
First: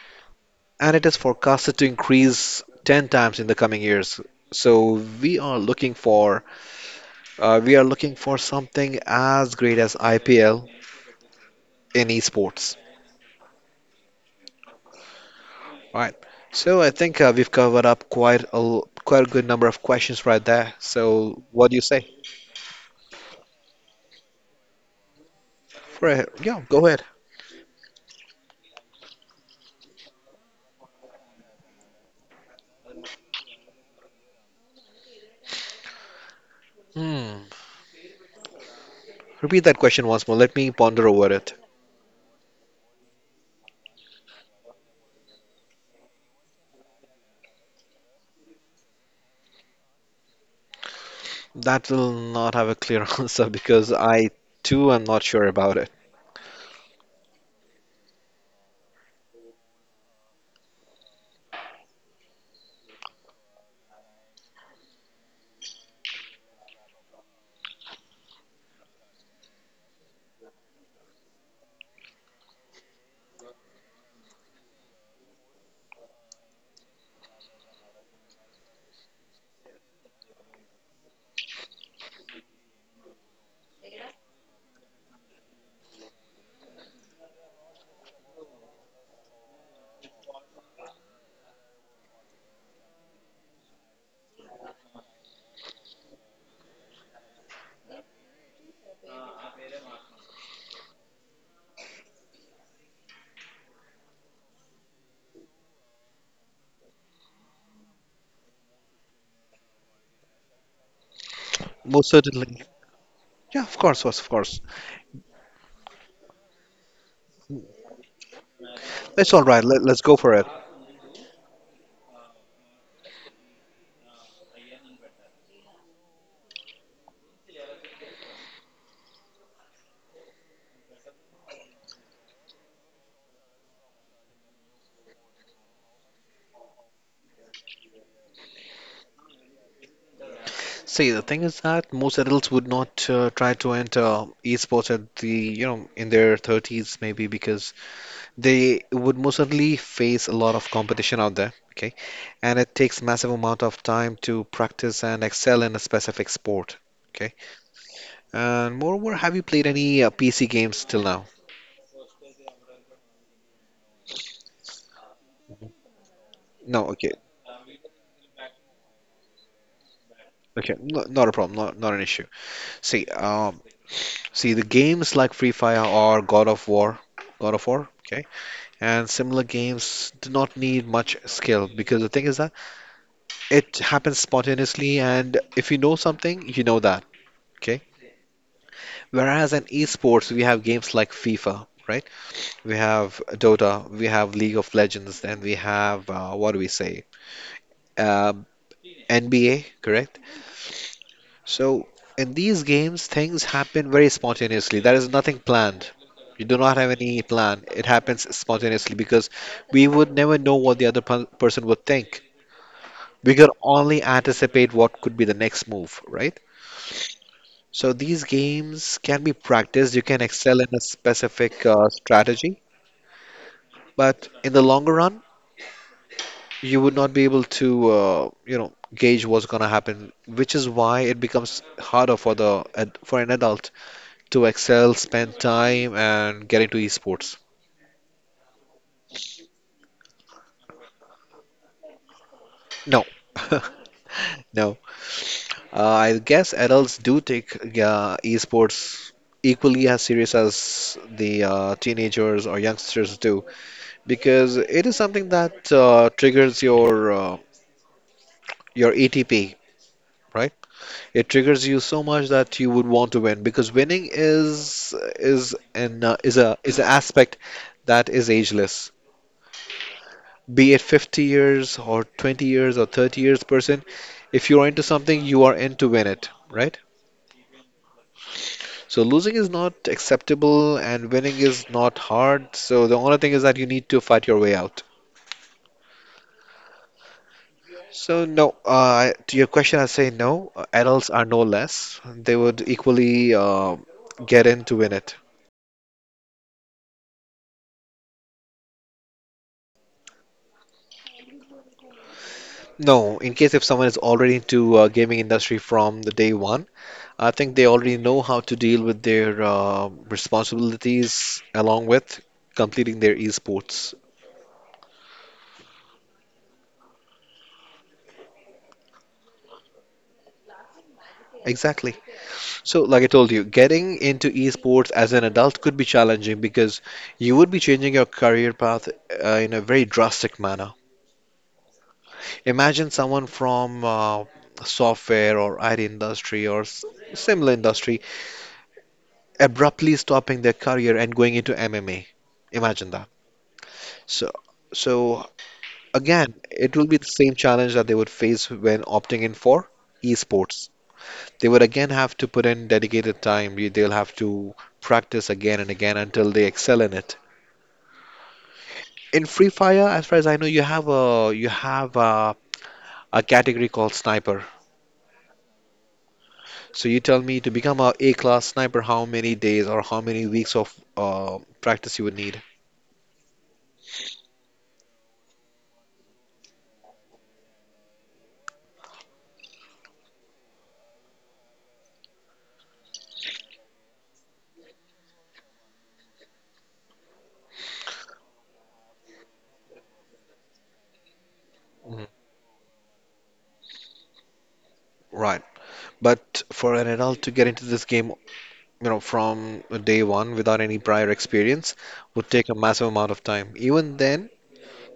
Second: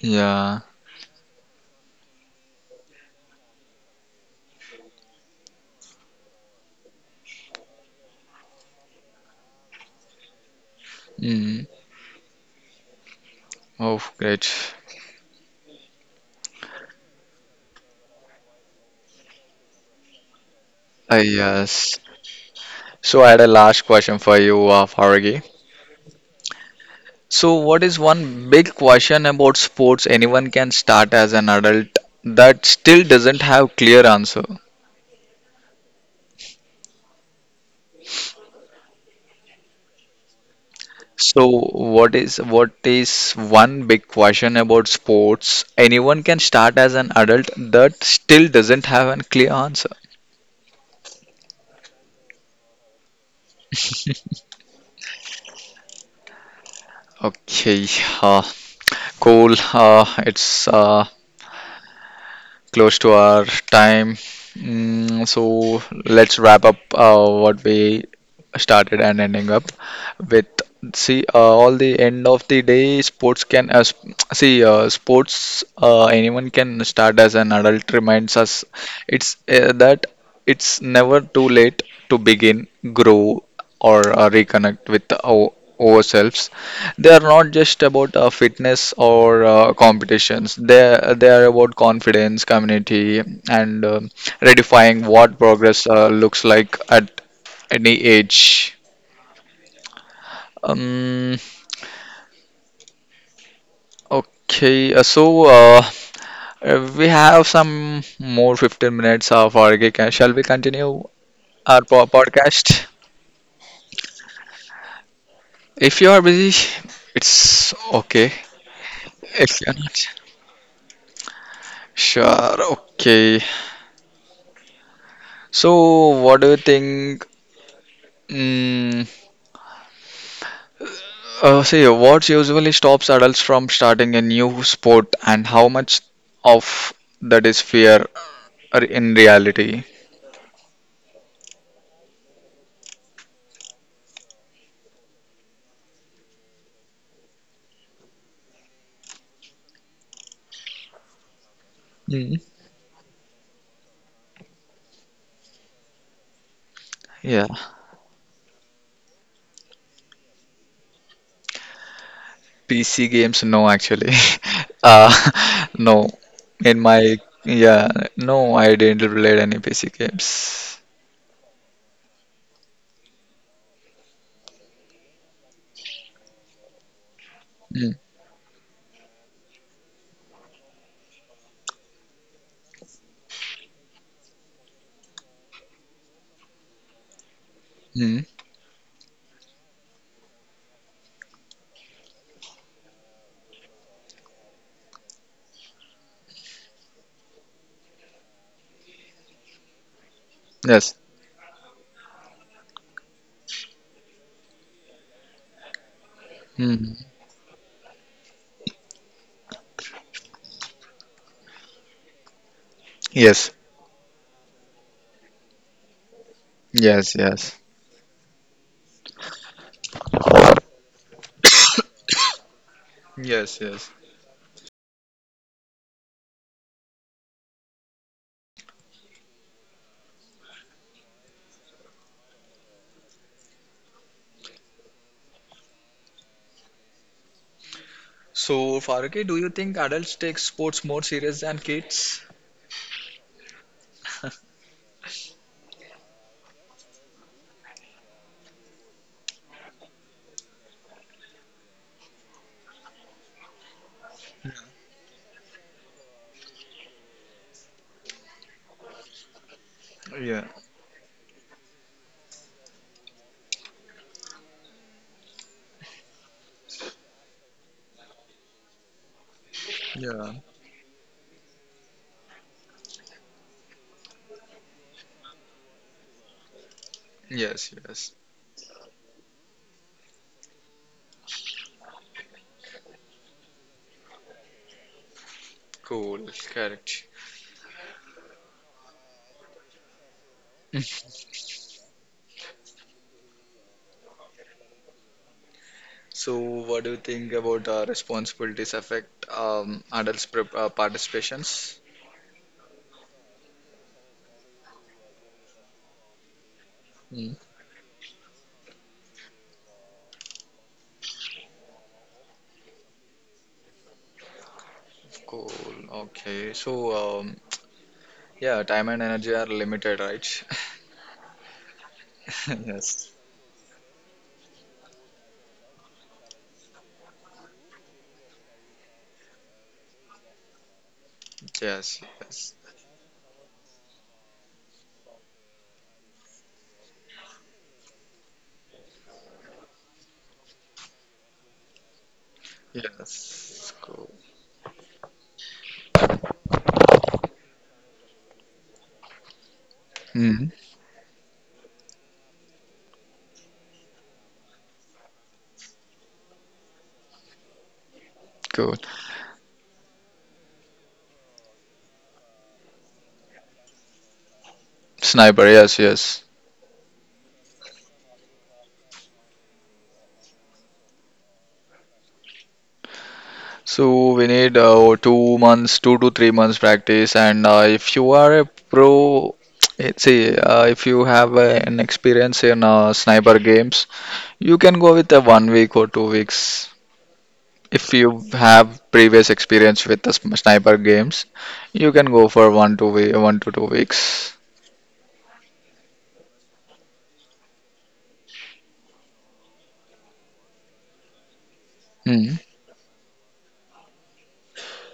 A: yeah.
B: and it is forecasted to increase 10 times in the coming years. So we are looking for we are looking for something as great as IPL
A: Mm.
B: in esports.
A: Oh, great.
B: All right. So I think we've covered up quite a good number of questions right there. So what do you say?
A: Yes. So I had a last question for you, Faragi.
B: For a, yeah, go ahead.
A: So, what is one big question about sports anyone can start as an adult that still doesn't have clear answer?
B: Hmm. Repeat that question once more. Let me ponder over
A: So,
B: it.
A: what is one big question about sports anyone can start as an adult that still doesn't have a clear answer?
B: That will not have a clear answer because I too am not sure about it.
A: Okay, uh, cool. It's close to our time. Mm, so let's wrap up what we started and ending up with. See, all the end of the day, sports can sp- see sports. Anyone can start as an adult. Reminds us, it's that it's never too late to begin, grow, or reconnect with our, ourselves. They are not just about fitness or competitions. They are about confidence, community, and redefining what progress looks like at any age. Um, okay, uh, so uh, we have some more 15 minutes of our gig. Shall we continue our
B: Most certainly.
A: podcast?
B: Yeah, of course, of course.
A: If you are busy, it's okay.
B: It's all
A: If
B: right.
A: you're
B: Let's
A: not,
B: go for it.
A: sure, okay. So, what do you think? Mm. See, what usually stops adults from starting a new sport, and how much of that is fear or in reality?
B: See, the thing is that most adults would not try to enter esports at the, you know, in their 30s maybe because they would most certainly face a lot of competition out there, okay?
A: Mm.
B: And it takes massive amount of time to practice and excel in a specific sport, okay?
A: Yeah,
B: And moreover, have you played any PC games till now?
A: PC games, no, actually. Uh, no, in
B: No, okay.
A: my, yeah, no, I didn't play any PC
B: Okay,
A: games.
B: no, not a problem, not an issue. See, see the games like Free Fire or God of War,
A: Mm,
B: okay, and similar games do not need much skill because the thing is that it happens spontaneously, and if you know something, you know that, okay.
A: mm,
B: Whereas in esports, we have games like FIFA, right? We have Dota, we have League of Legends, and we have what do we say? Um NBA, correct?
A: yes,
B: So, in these games, things happen very spontaneously. There is nothing planned. You do not have
A: mm,
B: any plan. It happens spontaneously because we would never know what the person would think. We
A: yes,
B: could only anticipate what could be the next move, right?
A: yes, yes.
B: So, these games can be practiced. You can excel in a specific strategy,
A: Yes, yes.
B: but in the longer run, you would not be able to, you know, gauge what's going to happen, which is why it becomes harder for the for an adult to excel, spend time, and get into esports.
A: So, Faruqi, do you think adults take sports more serious than kids?
B: No, no. I guess adults do take esports equally as serious as the teenagers or youngsters do because it is something that triggers your ATP,
A: Yeah,
B: right? It triggers you so much that you would want to win because winning is an is a is an aspect that is ageless.
A: yeah.
B: Be it 50 years or 20 years or 30 years person, if you're into something, you are in to win it, right?
A: Yes, yes.
B: So losing is not acceptable and winning is not hard, so the only thing is that you need to fight your way out.
A: Cool, correct.
B: So no, to your question I say no, adults are no less, they would equally get in to win it.
A: So, what do you think about responsibilities affect adults' participations?
B: No, in case if someone is already into gaming industry from the day one, I
A: Mm,
B: think they already know how to deal with their responsibilities along with completing their esports.
A: cool. Okay. So, um, yeah, time and energy are limited, right?
B: Exactly. So, like I
A: Yes.
B: told you, getting into esports as an adult could be challenging because you would be changing your career path in a very drastic manner.
A: Yes. Yes.
B: Imagine someone from software or IT industry or similar industry abruptly stopping their career and going into MMA. Imagine that.
A: Yes. Cool.
B: So, so again, it will be the same challenge that they would face when opting in for
A: Hmm.
B: esports. They would again have to put in dedicated time. They'll have to practice again and again until they excel in it.
A: Cool.
B: In Free Fire, as far as I know, you have a category called sniper.
A: Sniper. Yes. Yes.
B: So you tell me to become a A-class sniper, how many days or how many weeks of practice you would need?
A: So we need 2 months, 2 to 3 months practice, and if you are a pro, let's see, if you have an experience in sniper games. You can go with a 1 week or 2 weeks. If you have previous experience with the sniper games, you
B: Mhm.
A: can go for 1 to 2 weeks.
B: Right. But for an adult to get into this game, you know, from day one without any prior experience would
A: Mm.
B: take a massive amount of time. Even then,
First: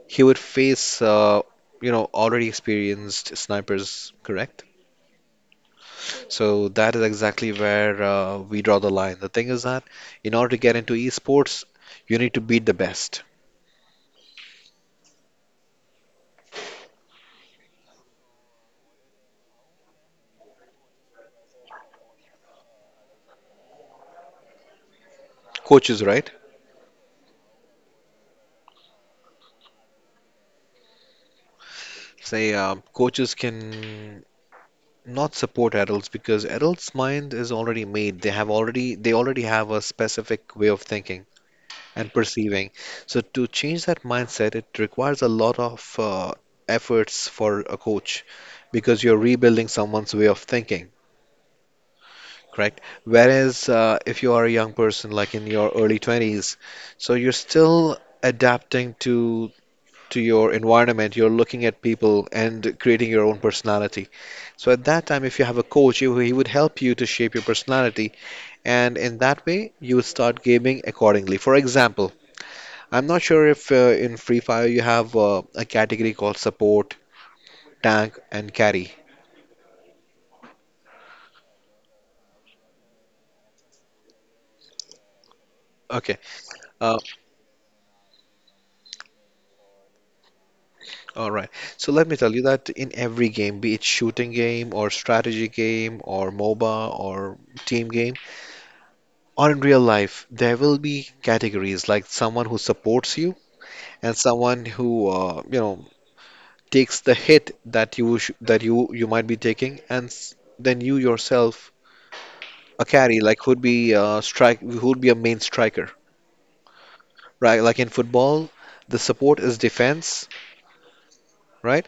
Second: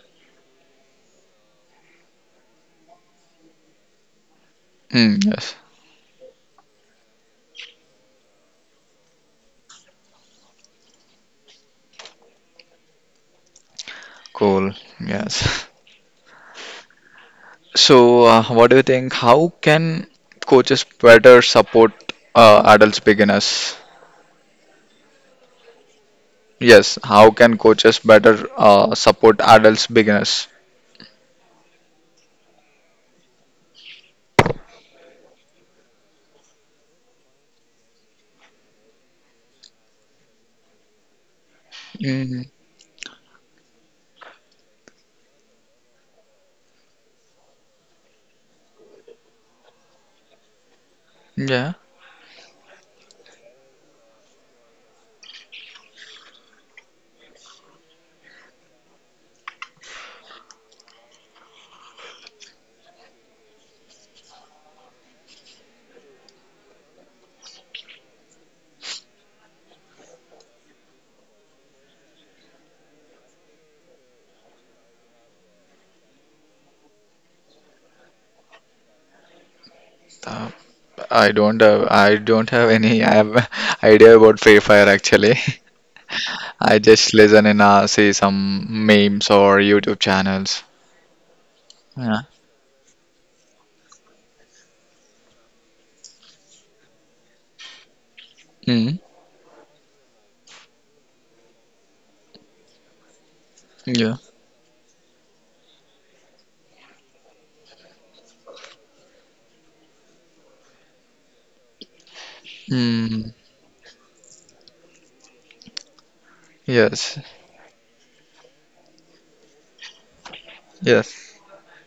B: he would face, you know, already experienced snipers, correct?
A: Mm, yes.
B: So that is exactly where we draw the line. The thing is that in order to get into esports, you need to beat the best.
A: Cool. Yes. So, what do you think? How can coaches better support adults beginners?
B: Coaches, right?
A: Yes. How can coaches better support adults beginners?
B: Say, coaches can not support adults because adults' mind is already made. They already have a specific way of thinking and
A: Mm,
B: perceiving. So to change that mindset, it requires a lot of efforts for a coach because you're rebuilding someone's way of thinking,
A: yeah.
B: correct? Whereas if you are a young person, like in your early 20s, so you're still adapting to your environment, you're looking at people and creating your own personality. So at that time, if you have a coach, he would help you to shape your personality, and in that way, you would start gaming accordingly. For example, I'm not sure if in Free Fire you have a category called support, tank, and carry.
A: Uh, I don't have any I have idea about Free Fire actually.
B: Okay,
A: I
B: uh,
A: just listen and see some memes or YouTube channels.
B: all right. So let me
A: Yeah.
B: tell you that in every game, be it shooting game or strategy game or MOBA or team game
A: Mm.
B: or in real life, there will be categories like someone who supports you and
A: Yeah.
B: someone who you know takes the hit that you sh that you might be taking, and s then you yourself a carry,
A: Mm.
B: like who'd be strike who'd be a main striker,
A: Yes.
B: right? Like in football, the support is defense,
A: Yes.
B: right?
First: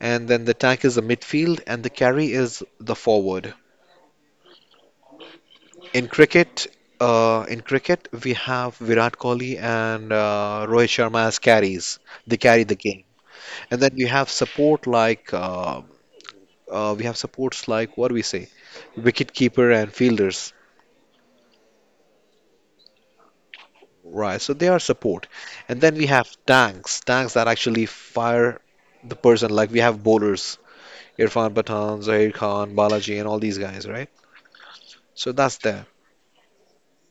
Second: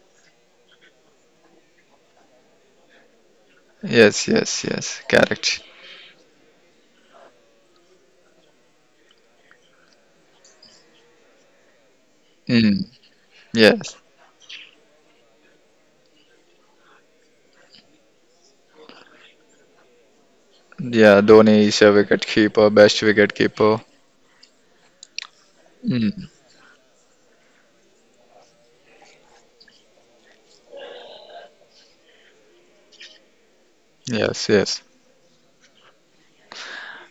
B: And then the attack is the midfield, and the carry is the forward.
A: Yes. Yes. Yes. Correct.
B: In cricket, in cricket, we have Virat Kohli and Rohit Sharma as carries. They carry the
A: Mm.
B: game, and then
A: Yes.
B: you have support like we have supports like what do we say, wicket keeper and fielders,
A: Yeah. Dhoni is a wicket keeper, best wicket keeper.
B: right? So they are support, and then we have
A: Mm.
B: tanks, tanks that actually fire the person. Like we have bowlers, Irfan Pathan, Zahir Khan, Balaji, and all these guys, right?
A: Yes. Yes.
B: So that's there.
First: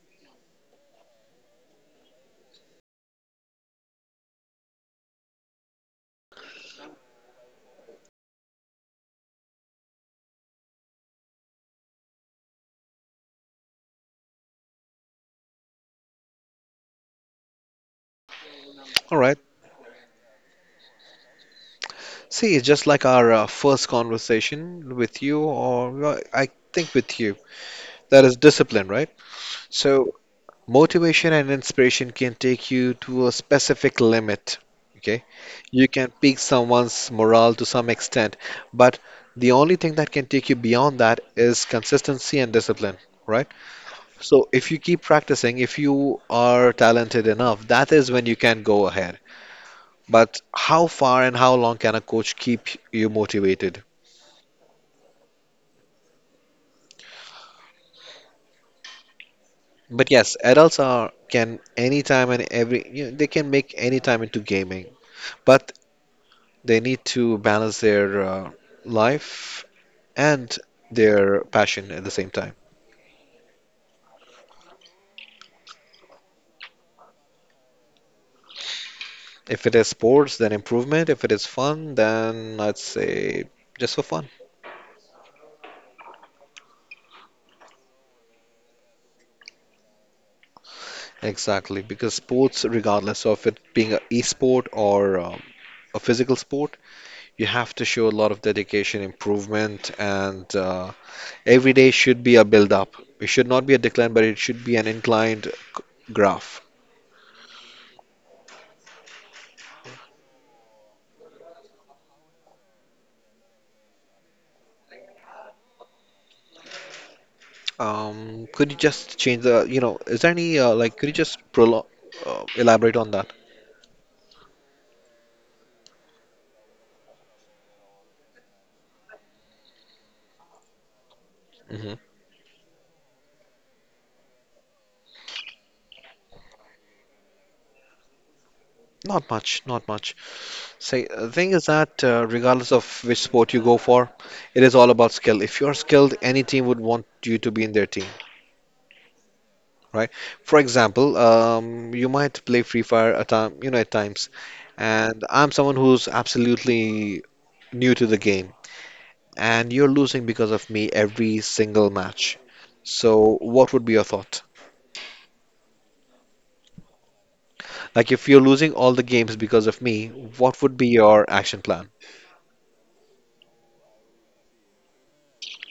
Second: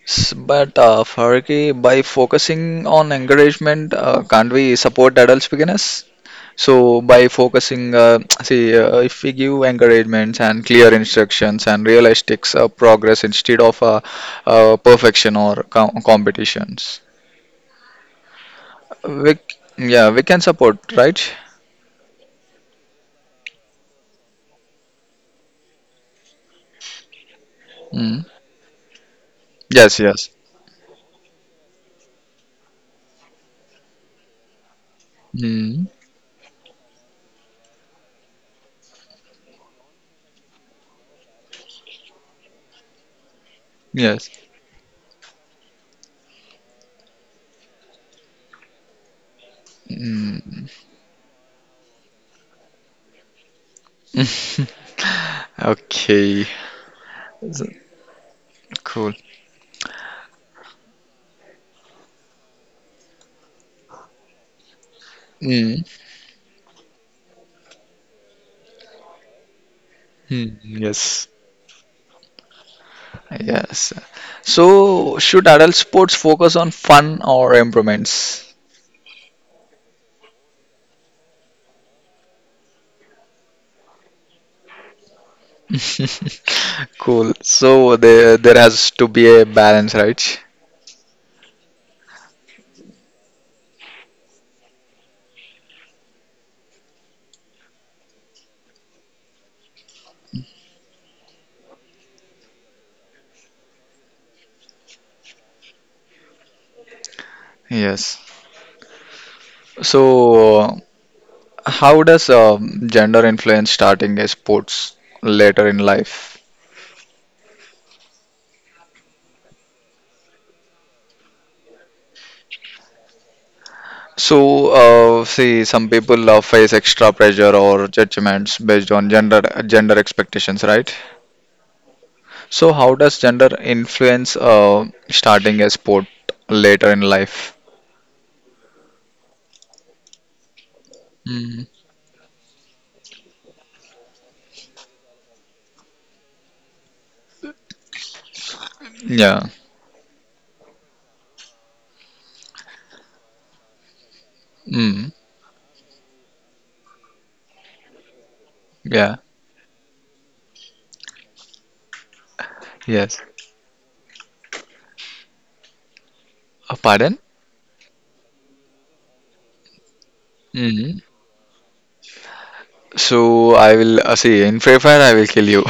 A: But Farki, by focusing on encouragement, can't we support adults beginners? So by focusing, if we give encouragements and clear instructions and realistic progress instead of perfection or competitions,
B: All right.
A: we, yeah, we can support, right?
B: See, it's just like our first conversation with you, or well, I think with you, that
A: Mm.
B: is discipline, right?
A: Yes,
B: So
A: yes.
B: motivation and inspiration can take you to a specific limit. Okay.
A: Mm.
B: You can pique someone's morale to some extent, but the only thing that can take you beyond that is consistency and discipline, right?
A: Yes.
B: So if you keep practicing, if you are talented enough, that is when you can go ahead. But
A: Mm.
B: how far and how long can a coach keep you motivated?
A: Okay. So- Cool.
B: But yes, adults are can anytime and every you know, they can make any time into gaming, but
A: Mm.
B: they need to balance their life and
A: Mm. Yes.
B: their passion at the same time.
A: Yes. So should adult sports focus on fun or improvements?
B: If it is sports, then improvement. If it is fun, then I'd say just for fun.
A: Cool. So there has to be a balance, right?
B: Exactly, because sports, regardless of it being an e-sport or a physical sport, you have to show a lot of dedication, improvement, and every day should be a build up. It should not be a decline, but it should be an inclined graph.
A: Yes. So how does gender influence starting a sports later in life?
B: Could you just change the, you know, is there any, like, could you just prolo elaborate on that?
A: So see, some people face extra pressure or judgments based on gender gender expectations, right?
B: Hmm.
A: So how does gender influence starting a sport later in life?
B: Not much, not much. Say, the thing is
A: Mm.
B: that regardless of which sport you go for, it is all about skill. If you're skilled, any team would want you to be in their team,
A: Yeah.
B: right? For example, you might play Free Fire at time, you know, at times,
A: Mm.
B: and I'm someone who's absolutely new to the game,
A: Yeah.
B: and you're losing because of me every single match.
A: Yes.
B: So, what would be your thought?
A: Pardon?
B: Like, if you're losing all the games because of me, what would be
A: Mm.
B: your action plan,
A: So I will see in Free Fire. I will kill you.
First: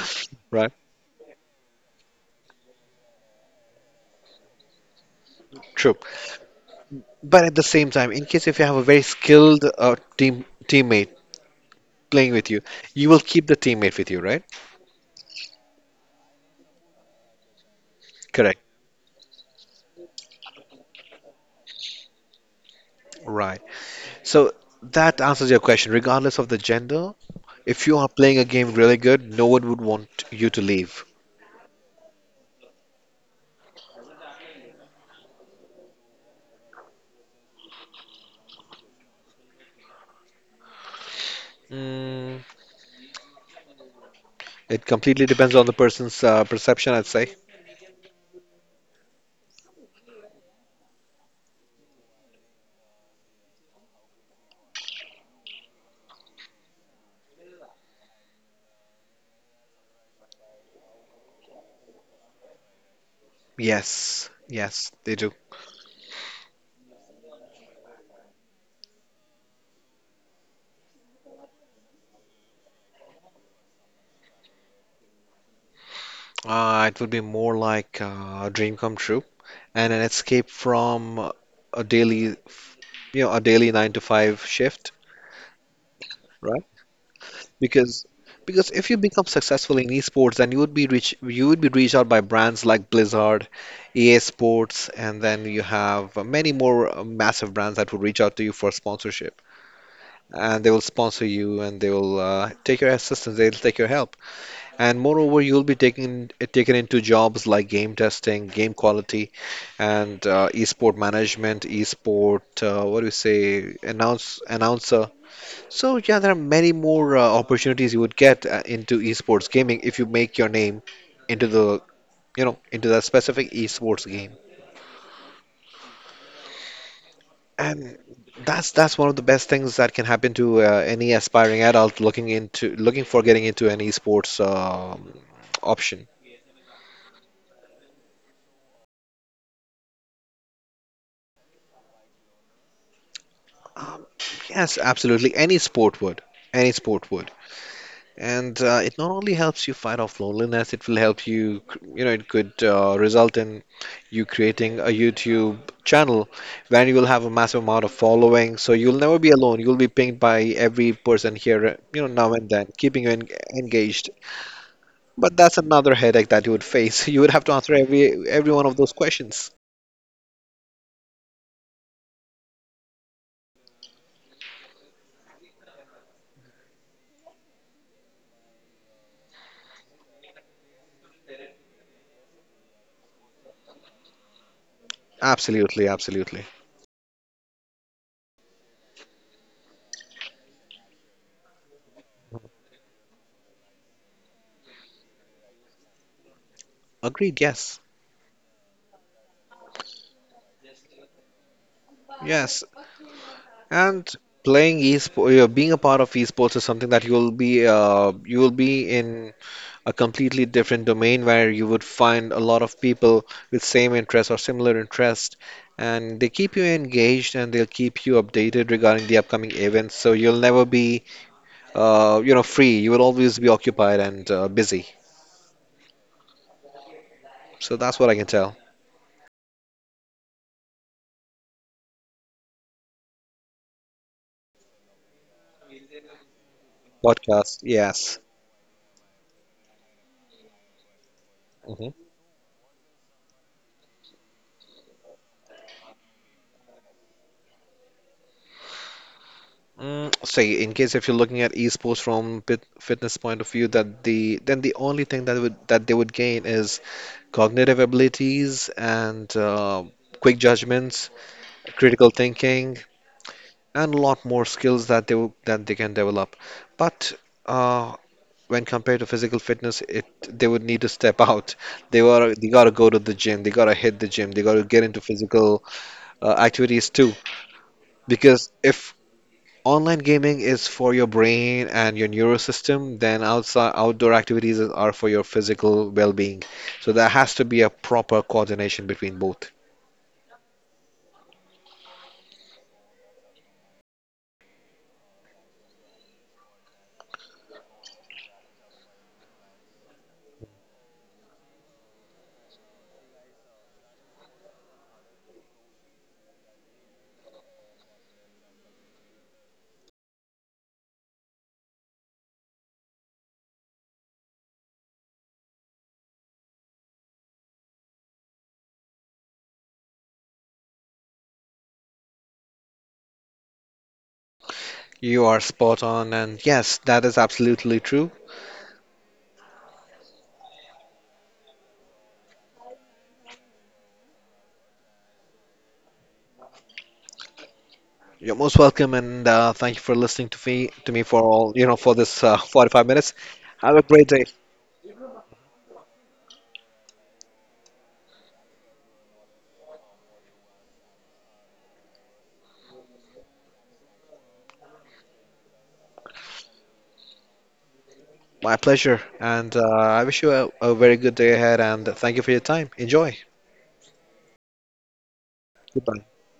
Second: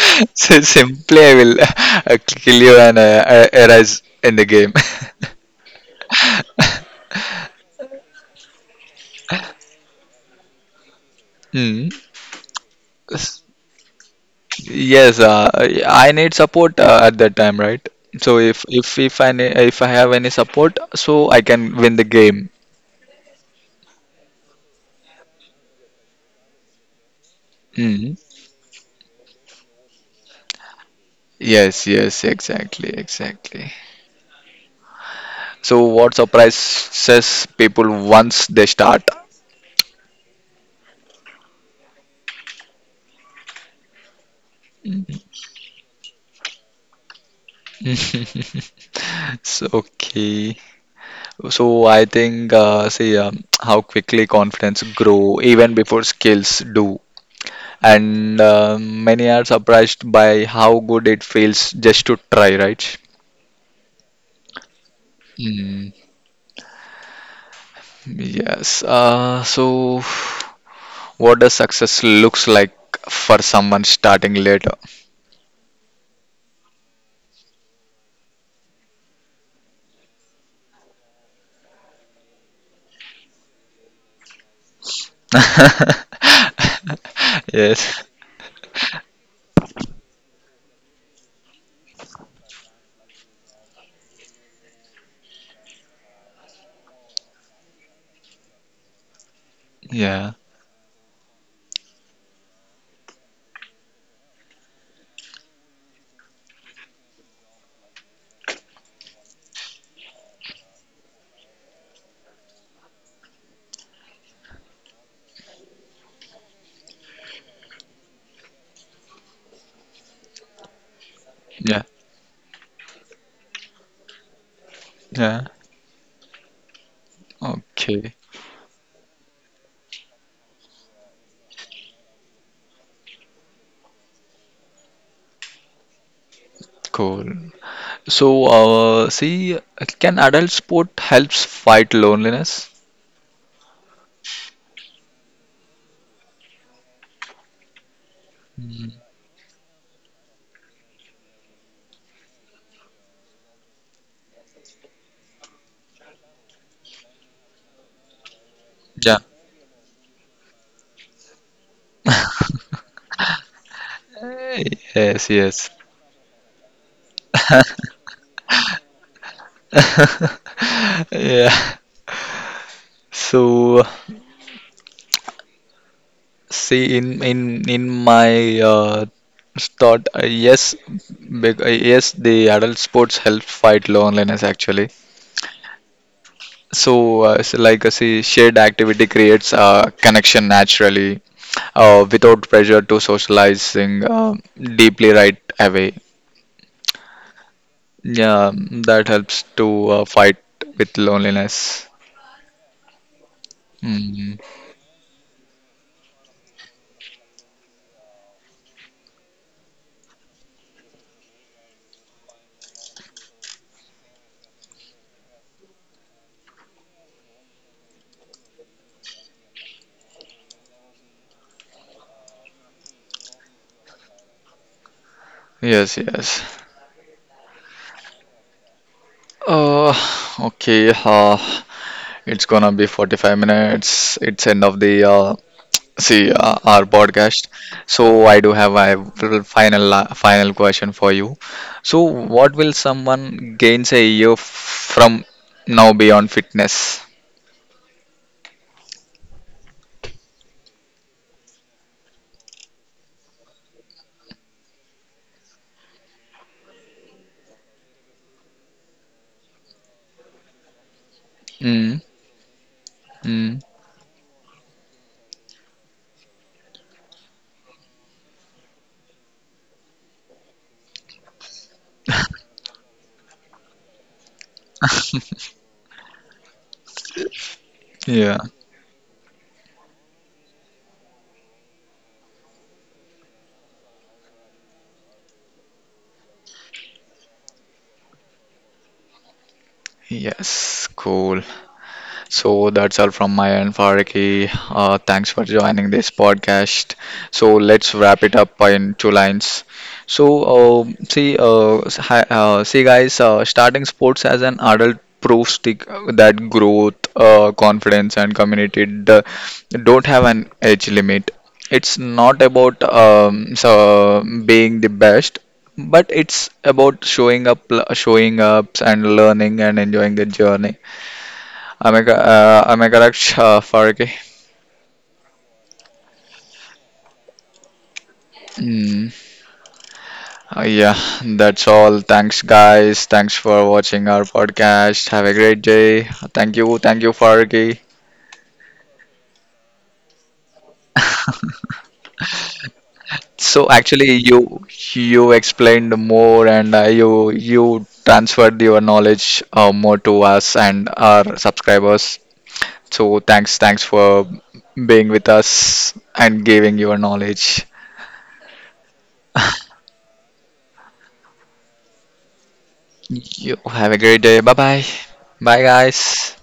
A: So
B: right?
A: simply, I will kill you and arise in the game.
B: True. But at the same time, in case if you have a very skilled teammate
A: Hmm.
B: playing with you, you will
A: S-
B: keep the teammate with you, right?
A: Yes, I need support at that time, right? So
B: Correct.
A: if I if I have any support, so I can win the game.
B: Right. So that answers your question. Regardless of the gender, if you are
A: Hmm.
B: playing a game really good, no one would want you to leave.
A: Yes, yes, exactly, exactly. So what surprises people once they start?
B: Mm, It completely depends on the person's perception, I'd say.
A: So, okay. So I think, how quickly confidence grow even before skills do, and many are surprised by how good it feels just to try, right?
B: Yes, yes, they do.
A: Mm, yes. So, what does success looks like for someone starting later?
B: It would be more like a dream come true and an escape from a daily, a daily 9 to 5 shift, right?
A: Yes.
B: Because because if you become successful in esports, then you would be reached out by brands like Blizzard, EA Sports, and then you have many more massive brands that will reach out to you for sponsorship,
A: Yeah.
B: and they will sponsor you, and they will take your assistance, they'll take your help, and moreover, you'll be taken into jobs like game testing, game quality, and esport management, esport what do you say, announcer. So yeah, there are many more opportunities you would get into esports gaming if you make your name into the,
A: Yeah.
B: you know, into that specific esports game.
A: Yeah.
B: And
A: Okay.
B: that's one of the best things that can happen to any aspiring adult looking for getting into an esports option.
A: Cool. So, see, can adult sport helps fight loneliness?
B: Um, yes, absolutely. Any sport would. Any sport would. And it not only helps you fight off loneliness, it will help you, it could result in you creating a YouTube channel where you will have a massive amount of following. So you'll
A: Yeah.
B: never be alone. You'll be pinged by every person here, now and then, keeping you en engaged.
A: Yes.
B: But that's
A: Yes.
B: another headache that you would face. You would have to answer every one of those questions.
A: Yeah. So, see, in my thought, yes, yes, the adult sports help fight loneliness actually.
B: Absolutely, absolutely.
A: So, so like, see, shared activity creates connection naturally, without pressure to socializing deeply right away.
B: Agreed, yes.
A: Yeah, that helps to fight with loneliness.
B: Yes. And
A: Mm.
B: playing esports, being a part of esports is something that you will be in a completely different domain where you would find a lot of people with same interest or similar interest, and they keep you engaged, and they'll keep you updated regarding the upcoming events, so you'll never be free. You will always be occupied and busy.
A: Yes, yes.
B: So that's what I can tell.
A: Uh, okay. It's gonna be 45 minutes. It's end of the see our podcast.
B: Podcast,
A: So
B: yes.
A: I do have a little final question for you.
B: Hmm.
A: So what will someone gains a year from now beyond fitness?
B: So in case if you're looking at esports from pit fitness point of view, that the then the only thing that they would gain is cognitive abilities and quick judgments,
A: Mm,
B: critical thinking,
A: mm,
B: and a lot more skills that they can develop. But uh, when compared to physical fitness, it they would need to step out. They gotta go to the gym. They gotta hit the gym. They gotta get into physical activities too.
A: yeah.
B: Because if online gaming is for your brain and your neurosystem, then outside outdoor activities are for your physical well-being. So there has to be a proper coordination between both.
A: Yes. Cool. So that's all from my end, Faraki. Thanks for joining this podcast. So let's wrap it up in two lines. So see, guys, starting sports as an adult proves that growth, confidence, and community don't have an age limit. It's not about being the best, but it's about showing up, showing ups, and learning and enjoying the journey. I am I correct, Farki?
B: You are spot on, and yes, that is absolutely true.
A: Mm, yeah, that's all. Thanks, guys. Thanks for watching our podcast. Have a great day. Thank you, Farki.
B: You're most welcome, and thank you for listening to me for all for this 45 minutes.
A: So
B: Have a
A: actually,
B: great day.
A: you explained more, and you transferred your knowledge more to us and our subscribers. So thanks, thanks for being with us and giving your knowledge.
B: My pleasure, and I wish you a very good day ahead. And thank you for your time. Enjoy.
A: You have a great day. Bye bye. Bye,
B: Goodbye.
A: guys.